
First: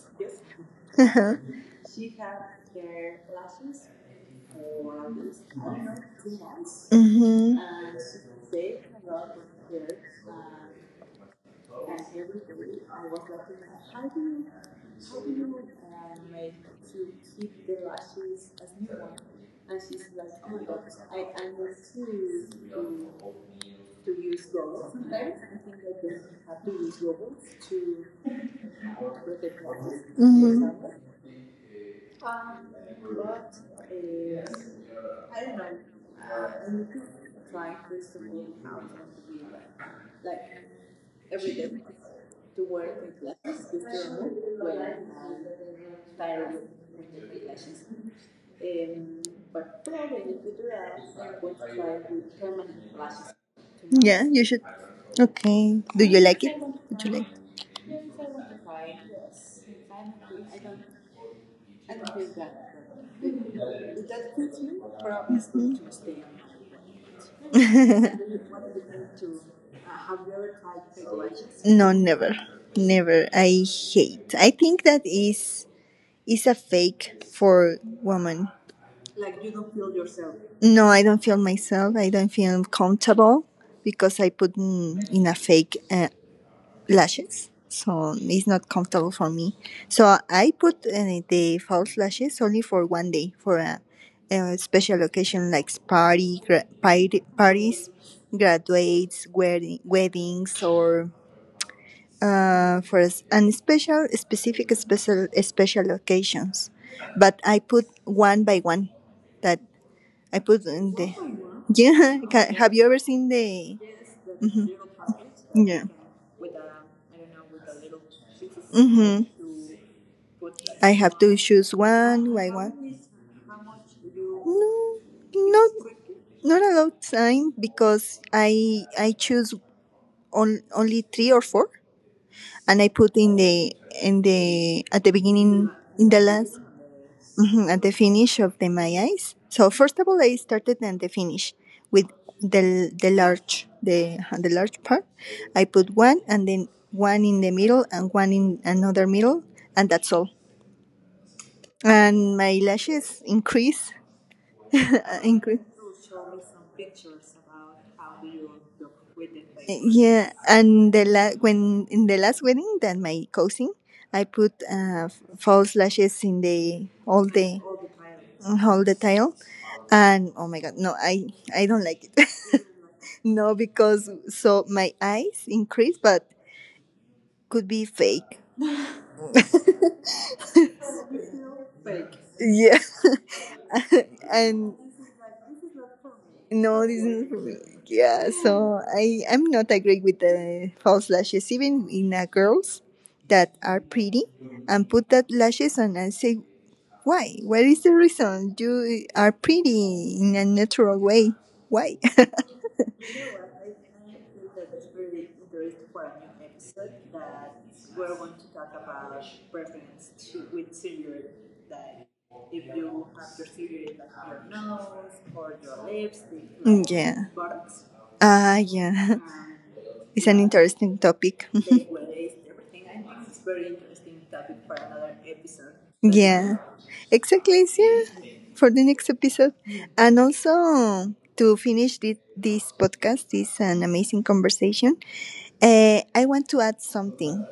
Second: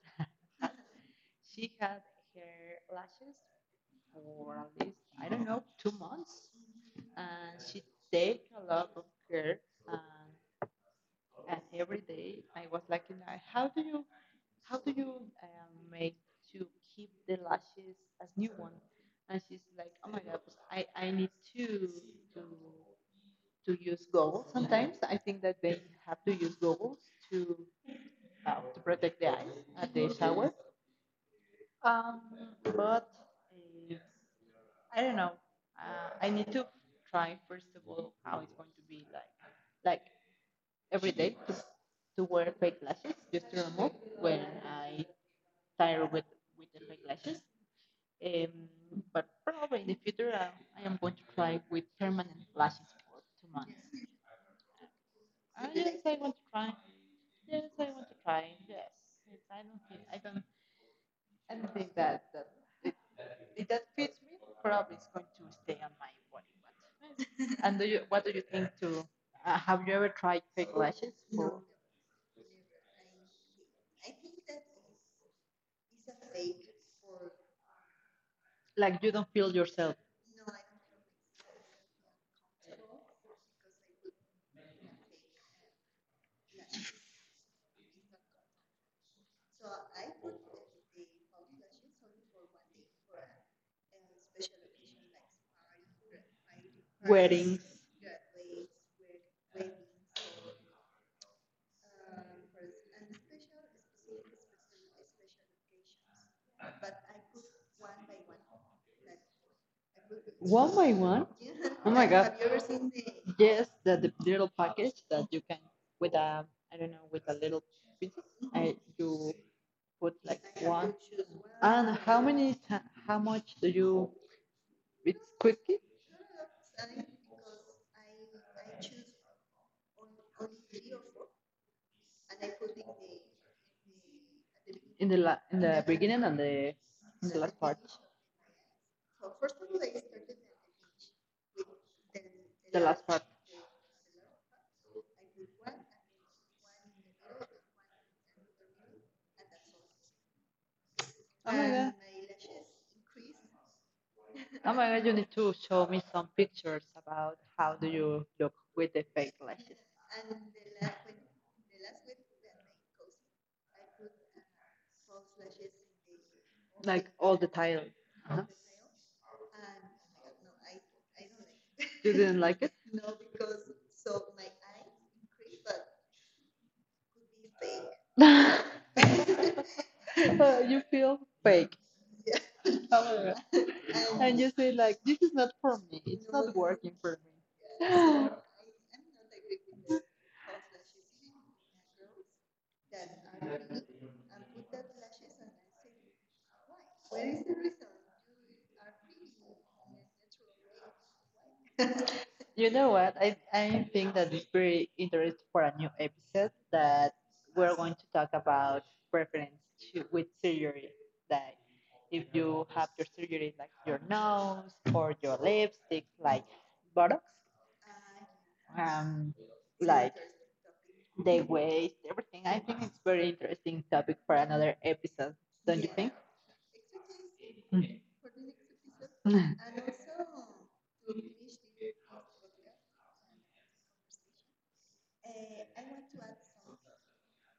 Speaker 1: Uh-huh.
Speaker 2: she had her lashes for at least I don't know 2 months, and
Speaker 1: Mhm.
Speaker 2: she take a lot of care and every day I was like, you know, how do you make to keep the lashes as new one? And she's like, oh my god, pues I need to to to use goggles sometimes. I think that they have to use goggles to to protect the eyes at the shower.
Speaker 1: Mhm.
Speaker 2: Um, but uh, I don't know. I need to try first of all how it's going to be like. Like every day to wear fake lashes just to remove when I tire with the fake lashes. Um, but probably in the future, I am going to try with permanent lashes for 2 months.
Speaker 1: Yeah, you should. Okay.
Speaker 2: Yes,
Speaker 1: Do
Speaker 2: I
Speaker 1: you
Speaker 2: want
Speaker 1: like
Speaker 2: to
Speaker 1: it?
Speaker 2: try.
Speaker 1: Would you
Speaker 2: Yes, I want to try. Yes, yes I don't think I don't I don't think that it, it, that fits me. Probably it's going to stay on my body. But and do you,
Speaker 1: like?
Speaker 2: what do you think? To have you ever tried fake lashes? Or,
Speaker 1: No, never. Never. I hate. I think that is a fake for woman.
Speaker 2: like you don't feel yourself
Speaker 1: No, I don't feel myself. I don't feel comfortable because I put, in a fake lashes, so it's not comfortable for me. So I put, the false lashes only for one day, for a special occasion, like party party
Speaker 2: weddings,
Speaker 1: parties, graduates wedding, weddings, or and special specific special occasions. But I put one by one. That I put,
Speaker 2: one by one. Oh my
Speaker 1: yeah.
Speaker 2: God.
Speaker 1: Have you ever seen
Speaker 2: Yes,
Speaker 1: the,
Speaker 2: the little
Speaker 1: mhm,
Speaker 2: package that you can
Speaker 1: yeah.
Speaker 2: with a, I don't know, with a little pieces. I
Speaker 1: Mm-hmm.
Speaker 2: you put like
Speaker 1: I
Speaker 2: one.
Speaker 1: have to choose
Speaker 2: And
Speaker 1: one by one.
Speaker 2: how much do you,
Speaker 1: No,
Speaker 2: it's
Speaker 1: not
Speaker 2: quickly
Speaker 1: not a lot time, because I choose only three or four, and I put in the, at
Speaker 2: in
Speaker 1: the
Speaker 2: in
Speaker 1: beginning,
Speaker 2: the
Speaker 1: in the
Speaker 2: beginning and the
Speaker 1: last,
Speaker 2: in the last
Speaker 1: mhm,
Speaker 2: part
Speaker 1: at the finish of the my eyes. So first of all, I started and the finish with the
Speaker 2: last
Speaker 1: the
Speaker 2: part.
Speaker 1: large the the large part. I put one, and then one in the middle, and one in another middle, and that's all.
Speaker 2: Oh my God.
Speaker 1: And my lashes increase.
Speaker 2: Oh my god, you need to
Speaker 1: Increase.
Speaker 2: show me some pictures about how do you look with the fake lashes.
Speaker 1: Yeah, and the when in the last wedding that my cousin, I put false lashes in the
Speaker 2: Like
Speaker 1: all
Speaker 2: all the
Speaker 1: the
Speaker 2: tile. Huh?
Speaker 1: all the tile, and oh my god, no, I don't like
Speaker 2: You
Speaker 1: it.
Speaker 2: didn't like it?
Speaker 1: No, because so my eyes increase, but could be fake.
Speaker 2: You feel fake.
Speaker 1: Yeah.
Speaker 2: Oh my god. And you say
Speaker 1: And
Speaker 2: like this is not for me. It's not
Speaker 1: no,
Speaker 2: working
Speaker 1: this
Speaker 2: for
Speaker 1: is for me.
Speaker 2: me.
Speaker 1: Yeah. So I I'm not agree with the false lashes, even in, girls that are pretty and put that lashes on, and say why? What is the reason? You are pretty in a natural way. Why?
Speaker 2: You know what? I think that it's very interesting for a new episode that we're going to talk about preference with surgery. Like if you have your surgery like your nose or your lipstick, like
Speaker 1: Yeah.
Speaker 2: buttocks,
Speaker 1: Ah, yeah.
Speaker 2: um, like
Speaker 1: It's an interesting
Speaker 2: the
Speaker 1: topic.
Speaker 2: waist, everything. I think it's very interesting topic for another episode, don't you
Speaker 1: Yeah, exactly.
Speaker 2: think?
Speaker 1: Yeah, for the next episode. And also, to finish this podcast, this an amazing conversation. I want to add something.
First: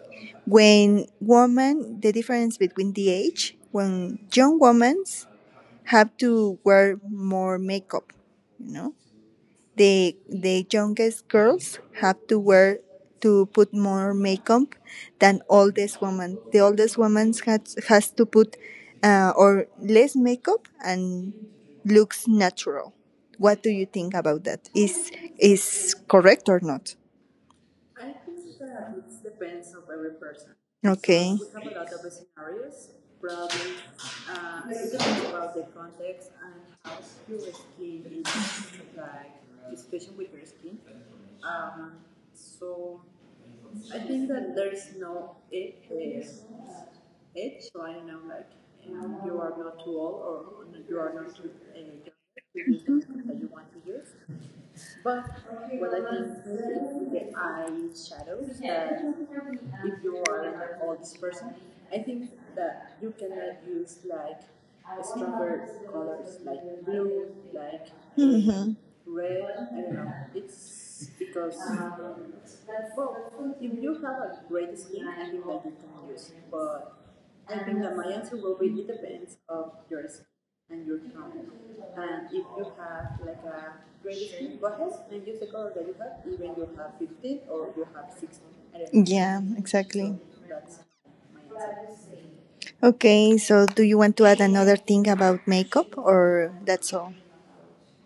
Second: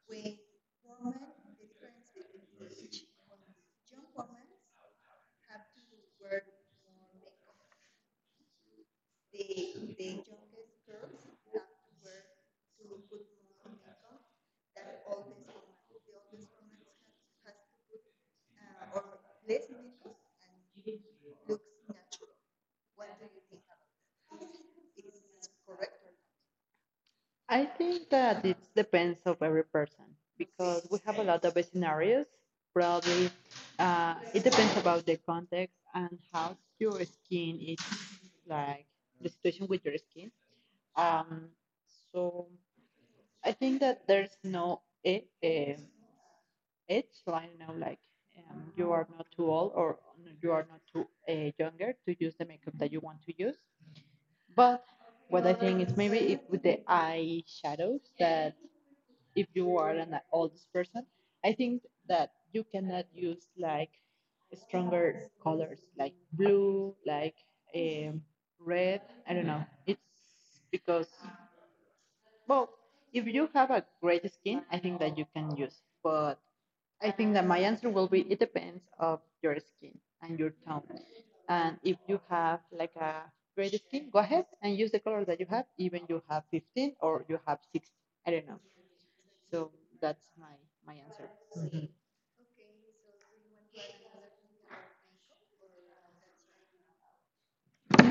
Speaker 1: When women, the difference between the age, when young women have to wear more makeup, you know, the youngest girls have to wear, to put more makeup than oldest woman. The oldest woman has to put, or less makeup and looks natural. What do you think about that? Is correct or not?
Speaker 2: I think that it depends of every person because we have a
Speaker 1: Okay.
Speaker 2: lot of scenarios. Probably it depends about the context and how your skin is like the situation with your skin. Um, so I think that there's no age line now, like, you are not too old or you are not too younger to use the makeup that you want to use. But what I think is maybe with the eye shadows that if you are an oldest person, I think that you cannot use like stronger colors like blue, like, um, red. I don't know. It's because, well, if you have a great skin, I think that you can use. But I think that my answer will be it depends of your skin and your tone. And if you have like a great skin, go ahead and use the color that you have, even you have 15 or you have 60. I don't know.
Speaker 1: Yeah,
Speaker 2: So
Speaker 1: exactly.
Speaker 2: that's my answer. Mhm.
Speaker 1: Okay, so do you want to add another thing about makeup, or that's all?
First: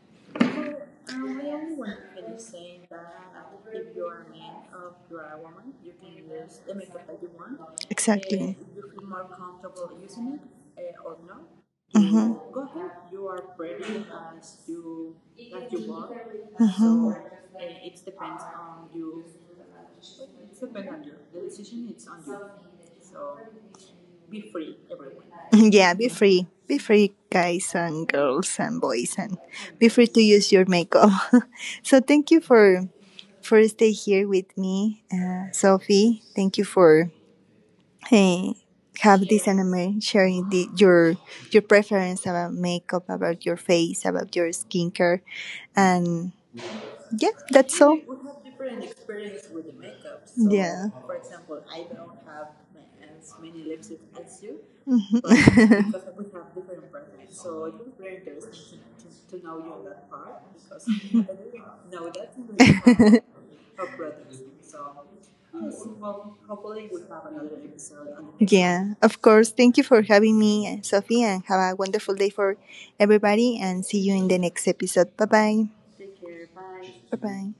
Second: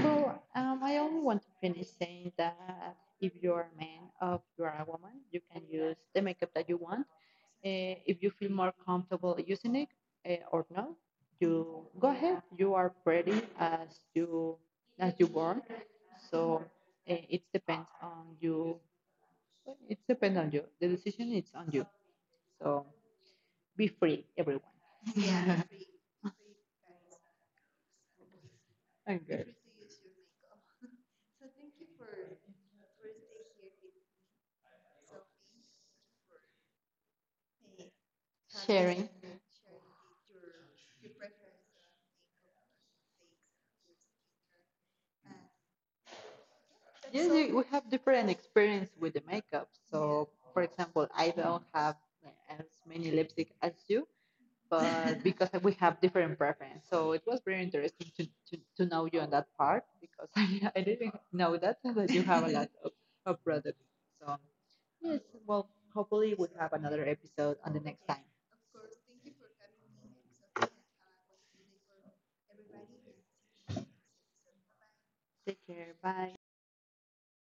Speaker 2: Well, I only want to finish saying that if you're a man or you're a woman, you can use the makeup that you want. If you feel
Speaker 1: Exactly.
Speaker 2: more comfortable using it, or not, you go ahead. You are pretty as you were. So it depends on you. It depends on you. The decision is on you. So be free, everyone.
Speaker 1: Yeah, be free. Be free, guys, and girls, and boys,
Speaker 2: And
Speaker 1: and
Speaker 2: girls.
Speaker 1: be free to use your makeup. So, thank you for day here with me, Sophie. Thank you for, eh,
Speaker 2: Sharing.
Speaker 1: have this anime, sharing the, your preference about makeup, about your face, about your skincare, and yeah,
Speaker 2: Yes, we
Speaker 1: that's.
Speaker 2: have different experience with the makeup. So, for example, I don't have as many
Speaker 1: Have
Speaker 2: lipstick as you,
Speaker 1: you,
Speaker 2: but because we have
Speaker 1: because
Speaker 2: different preference. So it was very interesting to know you on that
Speaker 1: know
Speaker 2: part
Speaker 1: that.
Speaker 2: because I didn't know that so that you have a lot of products. So yes, well, hopefully we have another episode on the next time.
Speaker 1: Yeah, of course. Thank you for having me, Sophie, and have a wonderful day for everybody. And see you in the next episode. Bye
Speaker 2: Take
Speaker 1: bye.
Speaker 2: care. Bye.
Speaker 1: Bye bye.